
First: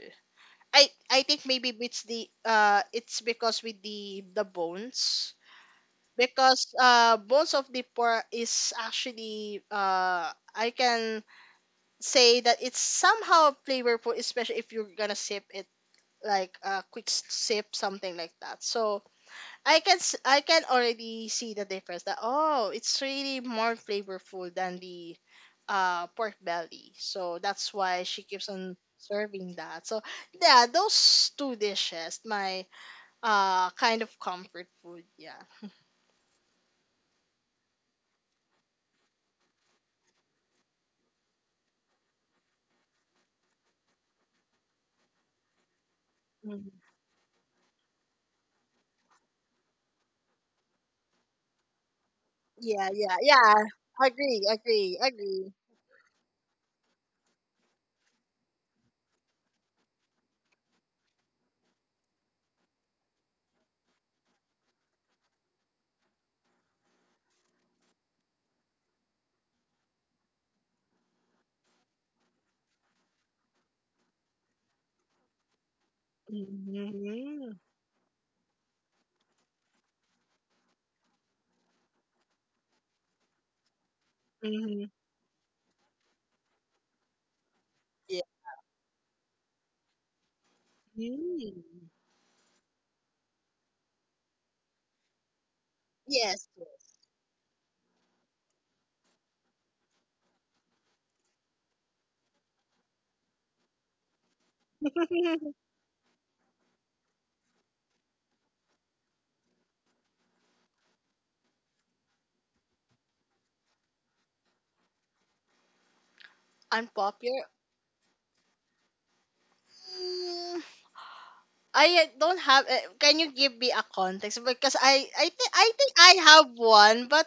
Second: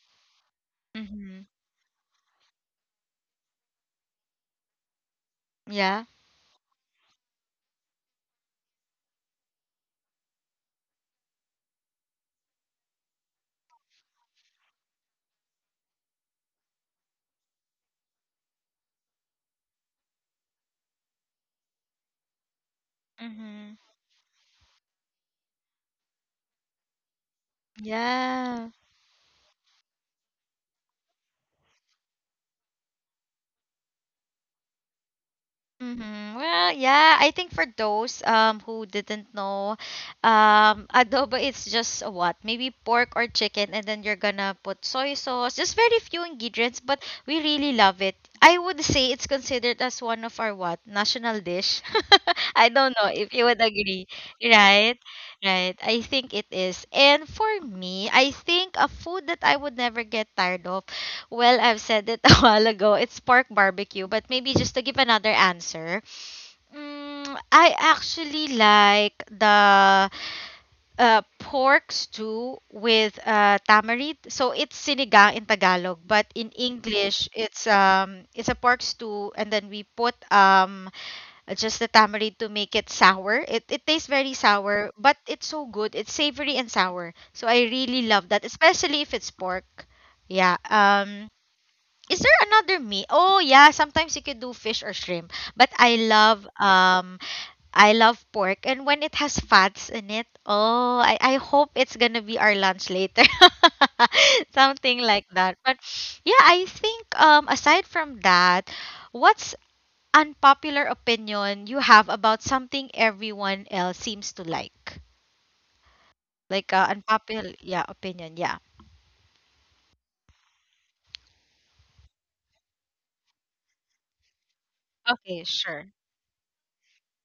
Speaker 2: I
Speaker 1: Mm-hmm.
Speaker 2: think maybe it's the, it's because with the bones,
Speaker 1: Yeah.
Speaker 2: because bones of the poor is actually, I can say that it's somehow flavorful, especially if you're gonna sip it like a quick sip, something like that. So I can already see the difference that, oh, it's really
Speaker 1: Mm-hmm.
Speaker 2: more flavorful than the pork belly. So that's why she keeps
Speaker 1: Yeah.
Speaker 2: on serving that. So yeah, those two dishes, my kind of comfort food, yeah.
Speaker 1: Mhm. Well, yeah, I think for those who didn't know, adobo, it's just what? Maybe pork or chicken and then you're gonna put soy sauce. Just very few ingredients,
Speaker 2: Mhm.
Speaker 1: but we really love it. I would say it's considered as one of our what? National dish. I
Speaker 2: Yeah,
Speaker 1: don't know
Speaker 2: yeah,
Speaker 1: if you
Speaker 2: yeah.
Speaker 1: would agree,
Speaker 2: Agree,
Speaker 1: right?
Speaker 2: agree, agree.
Speaker 1: Right. I think it is. And for me, I think a food that I would never get tired of, well, I've said it a while ago. It's pork barbecue, but maybe just to give another answer. Mm, I actually like the pork stew with tamarind. So it's sinigang in Tagalog, but in English
Speaker 2: Mm-hmm.
Speaker 1: it's a pork stew and then we put just the tamarind to make it sour. It tastes very
Speaker 2: Mm-hmm.
Speaker 1: sour, but it's so good. It's savory and sour. So I really
Speaker 2: Yeah.
Speaker 1: love that, especially if it's pork. Yeah.
Speaker 2: Mm.
Speaker 1: Is there another meat? Oh yeah, sometimes you could do fish or shrimp. But
Speaker 2: Yes.
Speaker 1: I love pork and when it has fats in it, oh, I hope it's gonna be our lunch later. Something like that. But yeah, I think aside from that, what's unpopular opinion you have about something everyone else seems to like? Like
Speaker 2: Unpopular.
Speaker 1: unpopular, yeah, opinion, yeah.
Speaker 2: Mm, I don't have. Can you give me a context? Because I, I
Speaker 1: Okay,
Speaker 2: think, I
Speaker 1: sure.
Speaker 2: think I have one, but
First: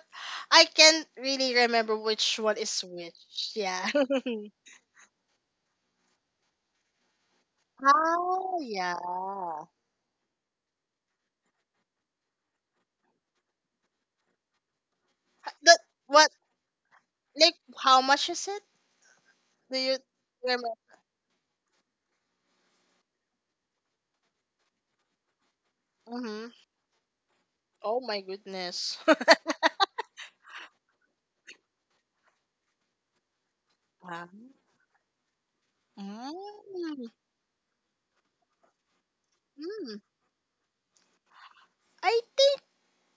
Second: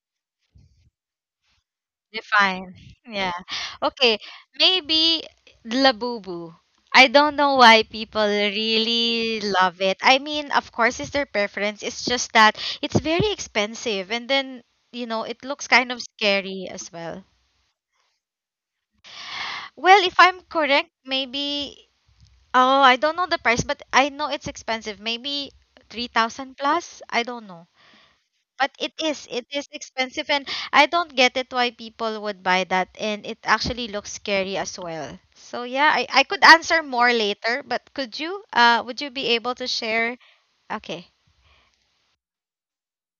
Speaker 2: I can't really remember which one
Speaker 1: Define.
Speaker 2: is
Speaker 1: Yeah.
Speaker 2: which. Yeah.
Speaker 1: Okay, maybe Labubu. I don't know why people
Speaker 2: Oh
Speaker 1: really
Speaker 2: yeah.
Speaker 1: love it. I mean, of course, it's their preference. It's just that it's very expensive, and then you know it looks
Speaker 2: That,
Speaker 1: kind of
Speaker 2: what?
Speaker 1: scary as well.
Speaker 2: Like how much is it? Do you
Speaker 1: Well, if I'm
Speaker 2: remember?
Speaker 1: correct, maybe oh, I don't know the price, but I know it's expensive. Maybe three
Speaker 2: Mm-hmm.
Speaker 1: thousand plus. I don't know.
Speaker 2: Oh my
Speaker 1: But it
Speaker 2: goodness.
Speaker 1: is, it is expensive and I don't get it why people would buy that and it actually looks
Speaker 2: Ah.
Speaker 1: scary as well. So yeah, I could answer
Speaker 2: mm,
Speaker 1: more later, but could you would you be able to
Speaker 2: mm.
Speaker 1: share? Okay.
Speaker 2: I think,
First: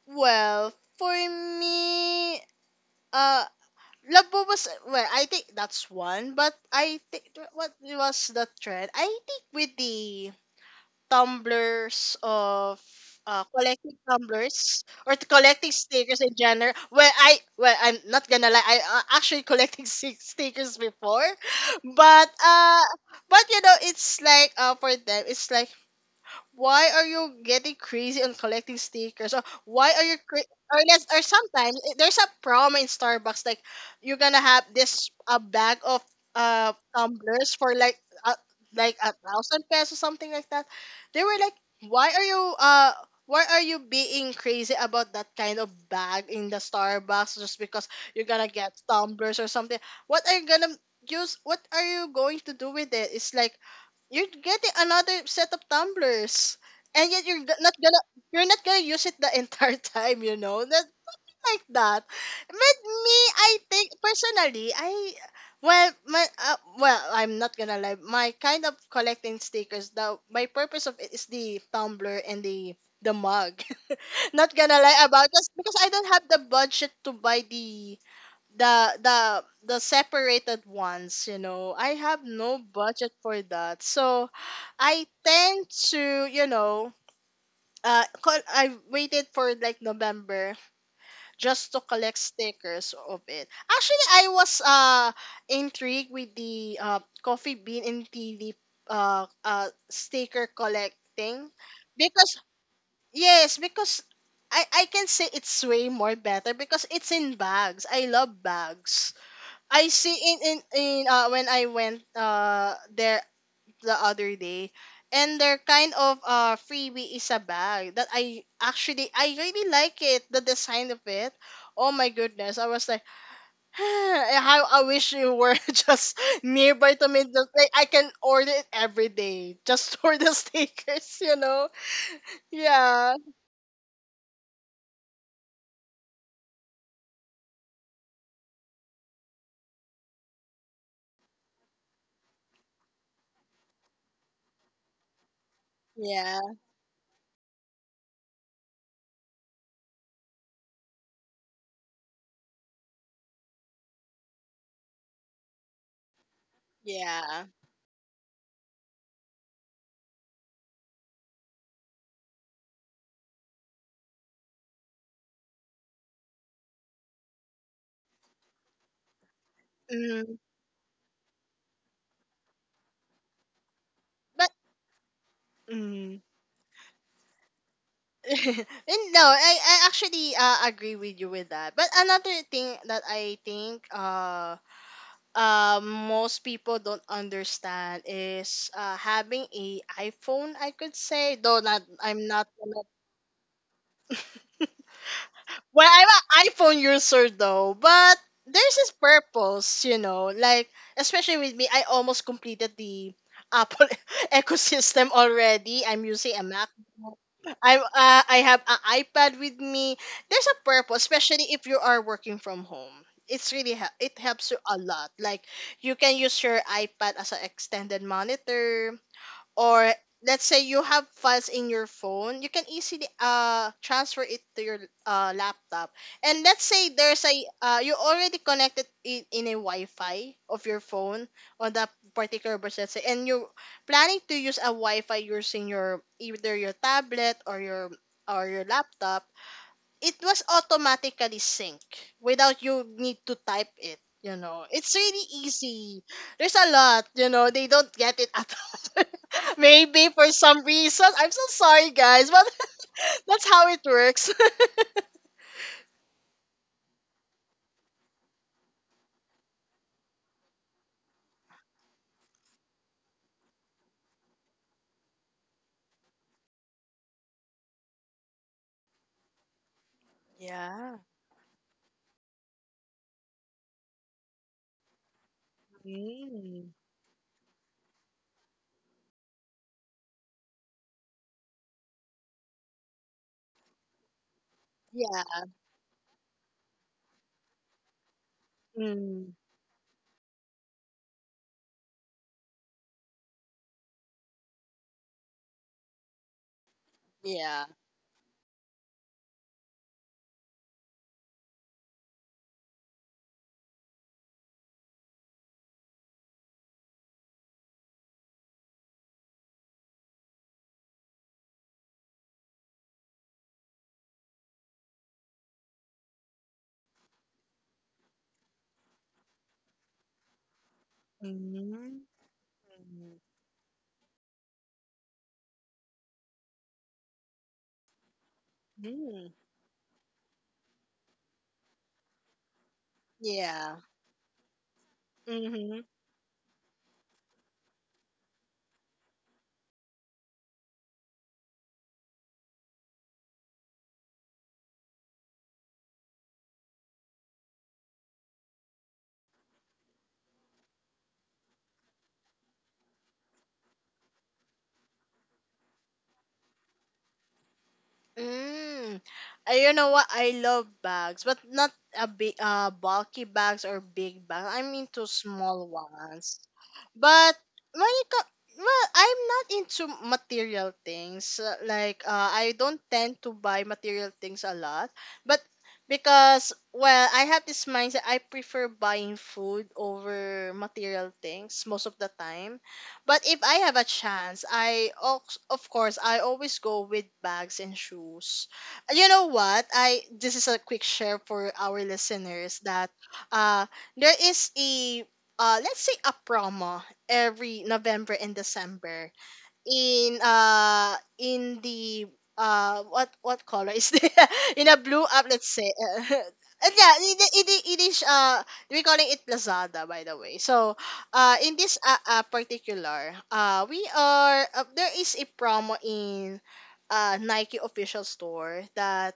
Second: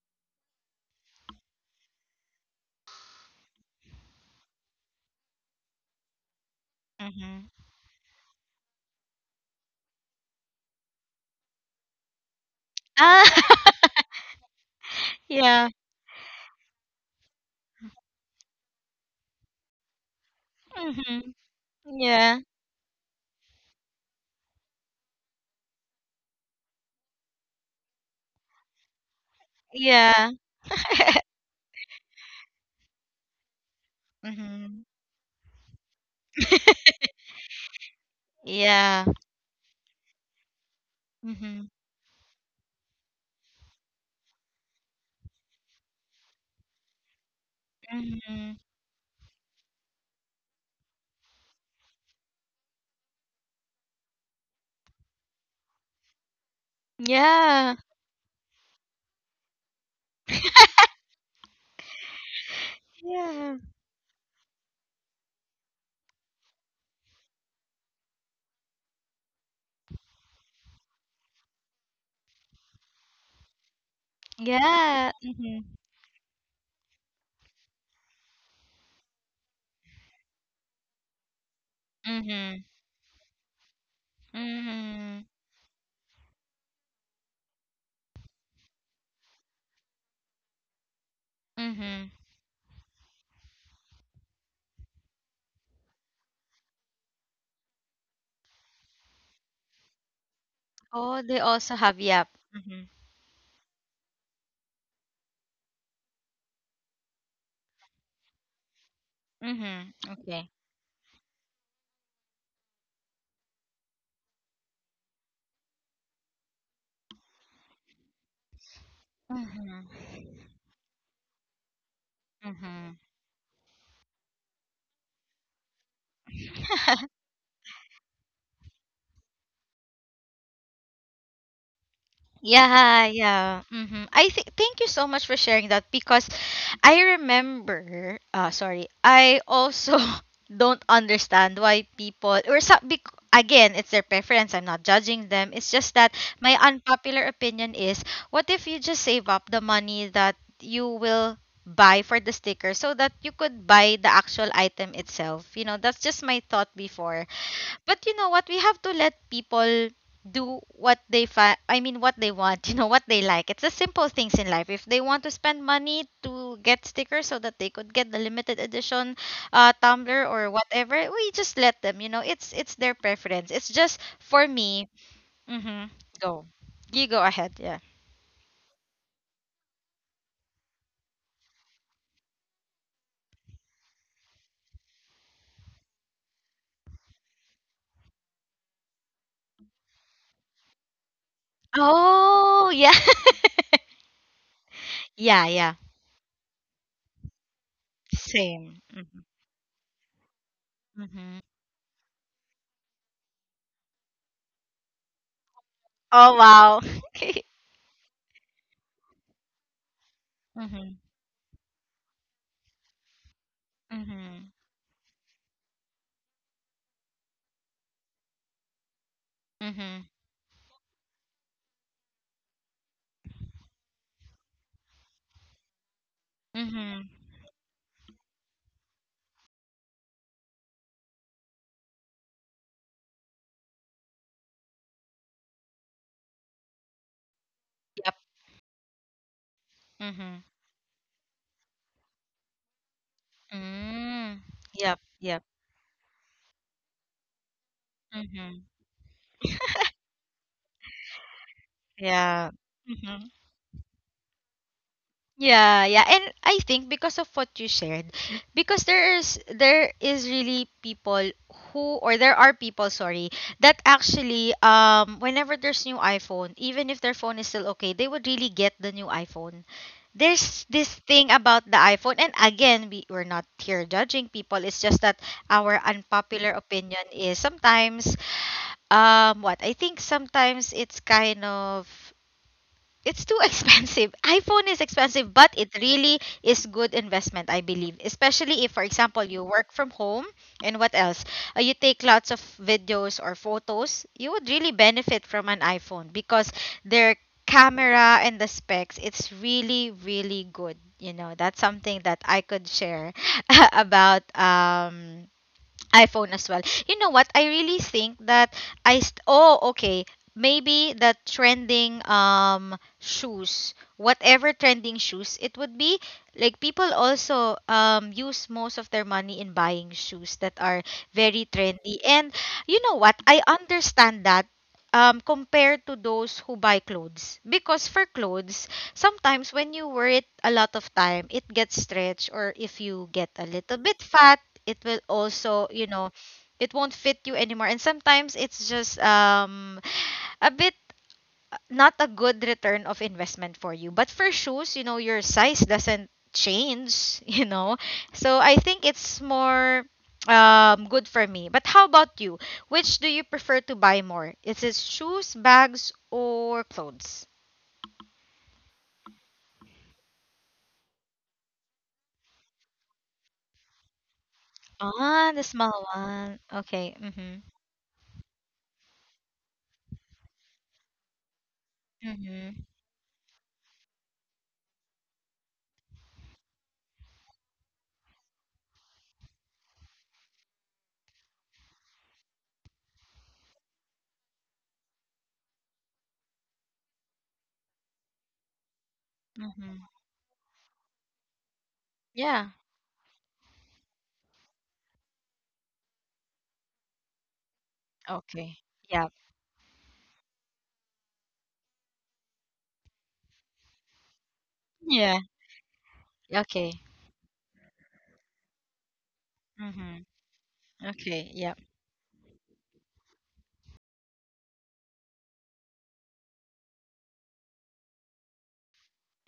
Speaker 2: well, for me. Uh, Labo was, well, I think that's one, but I think
Speaker 1: Mhm.
Speaker 2: what was the trend? I think with the tumblers of
Speaker 1: Ah,
Speaker 2: collecting tumblers, or
Speaker 1: yeah.
Speaker 2: collecting stickers in general. Well, I'm not gonna lie. I actually collecting stickers before,
Speaker 1: Mhm. Yeah.
Speaker 2: but but, it's like, for them, it's like, why are you getting crazy on collecting stickers? Or why are you
Speaker 1: Yeah.
Speaker 2: or less, or sometimes, there's a promo in Starbucks, like, you're gonna have
Speaker 1: Mhm.
Speaker 2: this a bag of tumblers for uh,
Speaker 1: Yeah.
Speaker 2: like 1,000 pesos, something like that. They were like,
Speaker 1: Mhm.
Speaker 2: why are you uh why are you being crazy about that kind of bag in the Starbucks just because you're
Speaker 1: Mhm.
Speaker 2: gonna get tumblers or something? what are you gonna what are you going to do with it? It's like, you're getting another set of tumblers, and yet you're g-
Speaker 1: Yeah.
Speaker 2: not gonna you're not gonna use it the entire time, you know that, like that. But me,
Speaker 1: Yeah.
Speaker 2: I think personally, I, well, I'm not gonna lie, my kind of collecting stickers, the my purpose of it is the tumbler and the mug. Not gonna lie
Speaker 1: Yeah.
Speaker 2: about this,
Speaker 1: Mhm.
Speaker 2: because I don't have the budget to buy the the the separated ones, you know. I have
Speaker 1: Mhm.
Speaker 2: no budget for that. So I
Speaker 1: Mhm.
Speaker 2: tend to, I waited for like November, just to
Speaker 1: Mhm.
Speaker 2: collect stickers of it. Actually, I was intrigued with the coffee bean and tea leaf sticker
Speaker 1: Oh, they
Speaker 2: collecting,
Speaker 1: also have yap.
Speaker 2: because
Speaker 1: Mhm.
Speaker 2: yes, because I can say it's way more better, because it's in bags. I love bags.
Speaker 1: Mhm.
Speaker 2: I see
Speaker 1: Okay.
Speaker 2: in when I went there the other day, and their kind of freebie is a bag that I, actually, I really
Speaker 1: Mhm.
Speaker 2: like it, the design of it. Oh my goodness. I
Speaker 1: Mhm.
Speaker 2: was like, how I wish you were just nearby to me, just like I can order it every day, just for the stickers.
Speaker 1: Yeah,
Speaker 2: Yeah.
Speaker 1: yeah. Mhm. I think thank you so much for sharing that because I remember sorry. I also don't understand why people or so, again, it's their preference. I'm not judging them. It's just that
Speaker 2: Yeah.
Speaker 1: my unpopular opinion is, what if you just save up the money that you will buy for the sticker so that you could buy the actual item itself. You know, that's just my thought before.
Speaker 2: Yeah.
Speaker 1: But you know what? We have to let people do what they I mean what they want, you know, what they like. It's the simple things in life. If they want to spend money to get stickers so that they could get the limited edition tumbler or
Speaker 2: Mm.
Speaker 1: whatever, we just let them, you know. It's their preference. It's just for
Speaker 2: But,
Speaker 1: me. Mhm.
Speaker 2: mm.
Speaker 1: Go. You go ahead, yeah.
Speaker 2: And no, I actually, agree with you with that. But another thing that I think, most people don't understand is, having a iPhone, I could say. Though not, I'm not
Speaker 1: Oh, yeah.
Speaker 2: gonna,
Speaker 1: Yeah, yeah.
Speaker 2: well, I'm an iPhone user, though, but
Speaker 1: Same.
Speaker 2: there's this
Speaker 1: Mhm.
Speaker 2: purpose, like,
Speaker 1: Mhm.
Speaker 2: especially with me, I almost completed the Apple ecosystem already. I'm
Speaker 1: Oh,
Speaker 2: using
Speaker 1: wow.
Speaker 2: a I'm I have an iPad with me. There's a
Speaker 1: Mhm.
Speaker 2: purpose, especially if you are working from home. It
Speaker 1: Mhm.
Speaker 2: helps you a lot. Like, you can use your iPad as an extended monitor, or
Speaker 1: Mhm.
Speaker 2: let's say you have files in your phone, you can easily transfer it to your laptop. And let's say
Speaker 1: Mhm.
Speaker 2: there's a you already connected it in a Wi-Fi of your phone on that particular bus, let's say, and you're planning to use a Wi-Fi using your, either your tablet or
Speaker 1: Yep.
Speaker 2: your laptop. It
Speaker 1: Mhm.
Speaker 2: was automatically sync, without you need to type it,
Speaker 1: Mm. Yep,
Speaker 2: it's really
Speaker 1: yep.
Speaker 2: easy. There's a lot, they don't get it
Speaker 1: Mm-hmm.
Speaker 2: at all. Maybe for some reason I'm so sorry guys, but
Speaker 1: Yeah. Mm-hmm.
Speaker 2: that's how it works.
Speaker 1: Yeah, yeah. And I think because of what you shared, because there is really people who, or there are people, sorry, that actually whenever there's new iPhone, even if their phone is still okay, they would really get the new iPhone. There's this
Speaker 2: Yeah.
Speaker 1: thing about the iPhone and again, we're not here judging people. It's just that our unpopular
Speaker 2: Mm.
Speaker 1: opinion is sometimes what? I think sometimes it's kind of, it's too expensive. iPhone is
Speaker 2: Yeah.
Speaker 1: expensive, but it really is good investment, I believe. Especially if, for example, you
Speaker 2: Mm.
Speaker 1: work from home and what else? You take lots of videos or photos, you would really benefit from an iPhone because their
Speaker 2: Yeah.
Speaker 1: camera and the specs, it's really, really good. You know, that's something that I could share about iPhone as well. You know what? I really think that oh okay, maybe the trending shoes, whatever trending shoes it would be, like people also use most of their money in buying shoes that are very trendy.
Speaker 2: Mm.
Speaker 1: And you know what, I understand that, compared to those who buy clothes, because for clothes
Speaker 2: Mm.
Speaker 1: sometimes when you wear it a lot of time it gets stretched, or if you get a little
Speaker 2: Yeah.
Speaker 1: bit fat it will also, you
Speaker 2: Hmm.
Speaker 1: know, it won't fit you anymore. And sometimes it's just a bit not a good return of investment for you. But for shoes, you know, your size doesn't change. You know, so I think it's more good for me. But how about you, which do you prefer to buy more, is it shoes, bags, or clothes?
Speaker 2: Mm. You know what? I love bags, but not a big, bulky bags or big bags. I'm into
Speaker 1: Ah, the
Speaker 2: small
Speaker 1: small one,
Speaker 2: ones.
Speaker 1: okay. Mm-hmm.
Speaker 2: But when it comes, well, I'm not into material things. Like,
Speaker 1: Mm-hmm.
Speaker 2: I don't tend to buy material things a lot, but because, well, I have this mindset. I prefer buying food over material things most of the time, but if I have a chance, of course I always go with bags and shoes. You know what?
Speaker 1: Mm-hmm.
Speaker 2: I This is a quick share for our
Speaker 1: Yeah,
Speaker 2: listeners, that uh there is a let's say a promo, every November and
Speaker 1: okay. Yeah,
Speaker 2: December, in the, what color is the in a blue
Speaker 1: yeah,
Speaker 2: up, let's say, and
Speaker 1: okay.
Speaker 2: yeah, it is, we're calling it Lazada, by
Speaker 1: Mm-hmm.
Speaker 2: the way. So
Speaker 1: Okay. Yep.
Speaker 2: in this particular, we are there is a promo in Nike official store, that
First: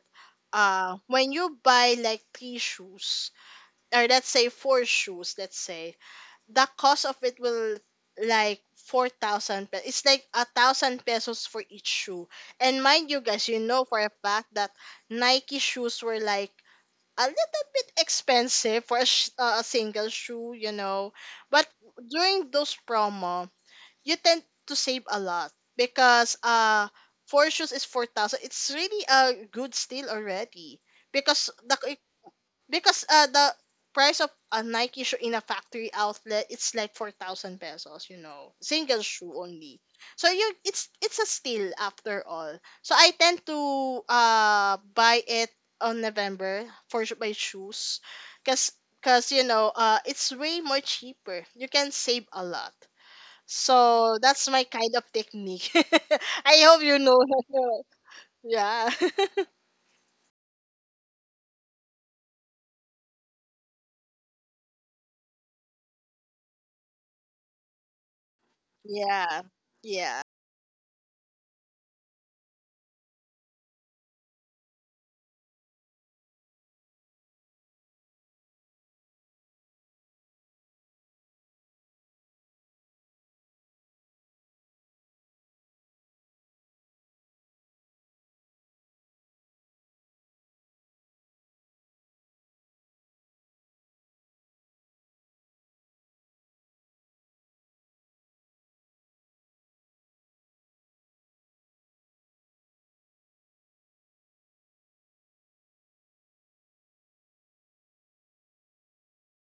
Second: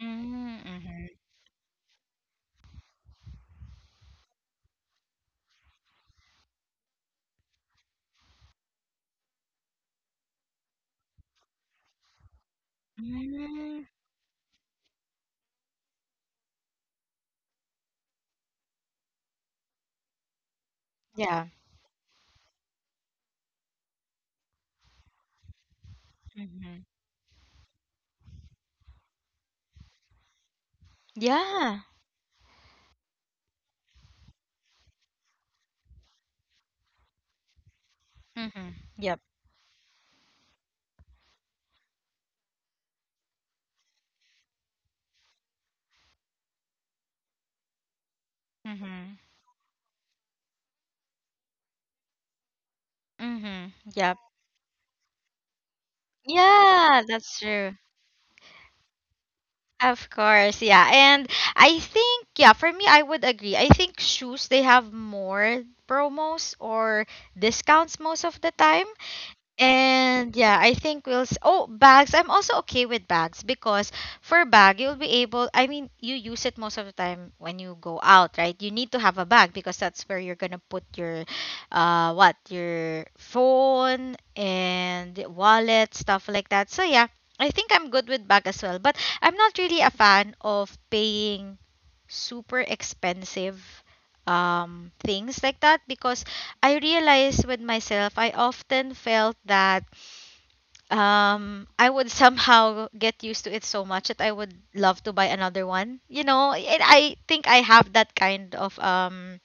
Speaker 1: Mm-hmm.
Speaker 2: when you buy like three shoes, or let's say four shoes, let's say the cost of it will like 4,000 pesos. It's like 1,000 pesos for each shoe. And mind you guys, you
Speaker 1: Mm-hmm.
Speaker 2: know for a fact that Nike shoes were like a little bit expensive for a, a single shoe.
Speaker 1: Yeah.
Speaker 2: But during those promo, you tend to save a lot, because
Speaker 1: Mm-hmm.
Speaker 2: four shoes is 4,000. It's really a good steal already, because
Speaker 1: Yeah.
Speaker 2: the price of a Nike shoe in a factory outlet, it's like 4,000 pesos, you know,
Speaker 1: Mm-hmm.
Speaker 2: single
Speaker 1: Yep.
Speaker 2: shoe only. So you it's a steal after all. So I tend to buy it on November for my shoes, cause
Speaker 1: Mm-hmm.
Speaker 2: cause it's way more cheaper. You can save a lot.
Speaker 1: Mm-hmm. Yep.
Speaker 2: So that's my kind of technique. I hope you
Speaker 1: Yeah,
Speaker 2: know.
Speaker 1: that's true.
Speaker 2: Yeah.
Speaker 1: Of course, yeah. And I think, yeah, for me, I would agree. I think shoes, they have more promos or discounts most of the time.
Speaker 2: Yeah. Yeah.
Speaker 1: And yeah, I think we'll. Oh, bags. I'm also okay with bags because for bag, you'll be able. I mean, you use it most of the time when you go out, right? You need to have a bag because that's where you're gonna put your, what, your phone and wallet stuff like that. So yeah, I think I'm good with bag as well. But I'm not really a fan of paying super expensive things like that, because I realized with myself, I often felt that I would somehow get used to it so much that I would love to buy another one. You know, and I think I have that kind of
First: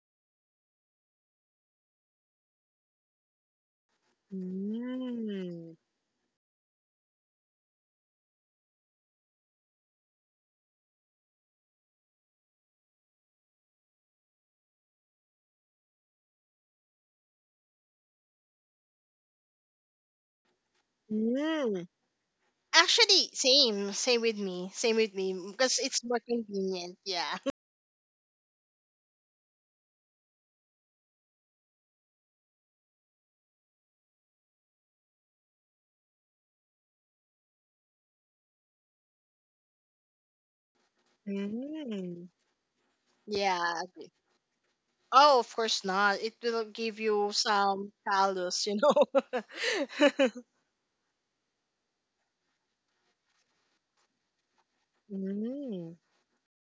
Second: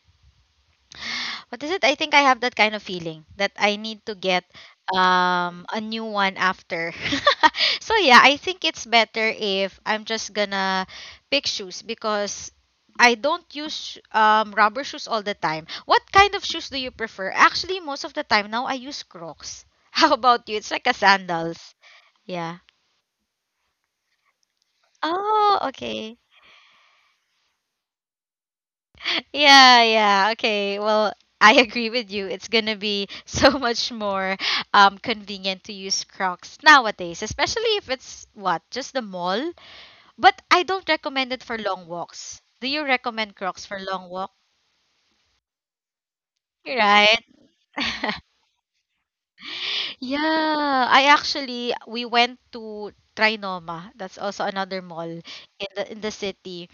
Speaker 1: what is it? I think I have that kind of feeling that I need to get
Speaker 2: Mm.
Speaker 1: a new one after. So yeah, I think it's better if I'm just gonna pick shoes because I don't use rubber shoes all the time. What kind of shoes do you prefer? Actually, most of the time now I use Crocs. How about you? It's like a sandals.
Speaker 2: Mm.
Speaker 1: Yeah.
Speaker 2: Actually, same with me,
Speaker 1: Oh,
Speaker 2: because it's more
Speaker 1: okay.
Speaker 2: convenient. Yeah.
Speaker 1: Yeah, yeah. Okay. Well, I agree with you. It's gonna be so much more convenient to use Crocs nowadays, especially if it's what, just the mall. But I don't recommend it for long
Speaker 2: Mm.
Speaker 1: walks. Do you recommend Crocs for
Speaker 2: Yeah.
Speaker 1: long walk?
Speaker 2: Oh, of course not. It will give
Speaker 1: Right?
Speaker 2: you some callus, you know.
Speaker 1: Yeah, I actually we went to Trinoma. That's also another mall
Speaker 2: Mm.
Speaker 1: in the city.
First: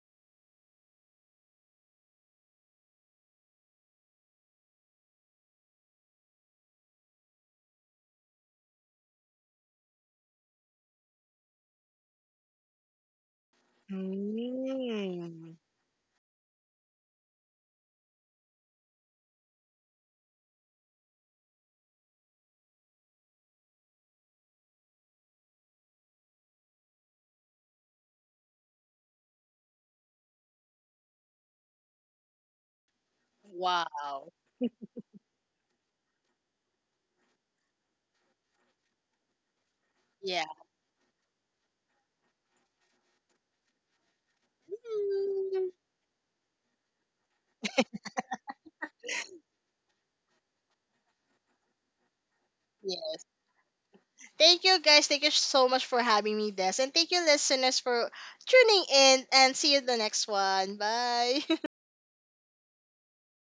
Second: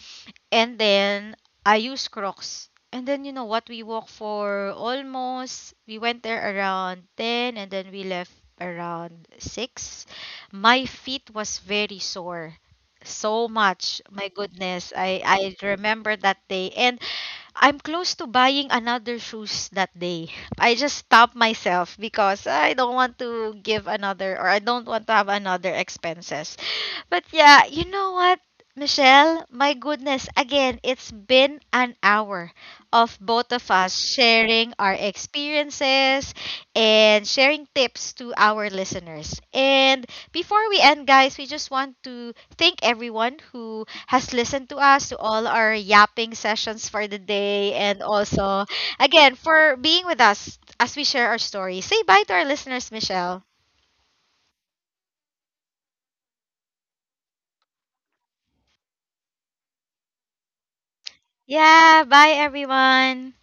Speaker 1: And then I use Crocs. And then you know what? We walk for almost we went there around 10 and then we left around 6. My feet was very sore. So much. My goodness. I
Speaker 2: Mm.
Speaker 1: remember that day. And I'm close to buying another shoes that day. I just stopped myself because I don't want to give another, or I don't want to have another expenses. But yeah, you know what, Michelle? My goodness, again, it's been an hour of both of us
Speaker 2: Wow.
Speaker 1: sharing our experiences and sharing tips to our listeners. And
Speaker 2: Yeah.
Speaker 1: before we end, guys, we just want to thank everyone who has listened to us, to all
Speaker 2: Mm.
Speaker 1: our yapping sessions for the day, and also, again, for being with us as we share our story. Say bye to our listeners,
Speaker 2: Yeah.
Speaker 1: Michelle.
Speaker 2: Thank you guys. Thank you so much for having me, Des, and thank you listeners for tuning in. And see you in the next one. Bye.
Speaker 1: Yeah, bye everyone.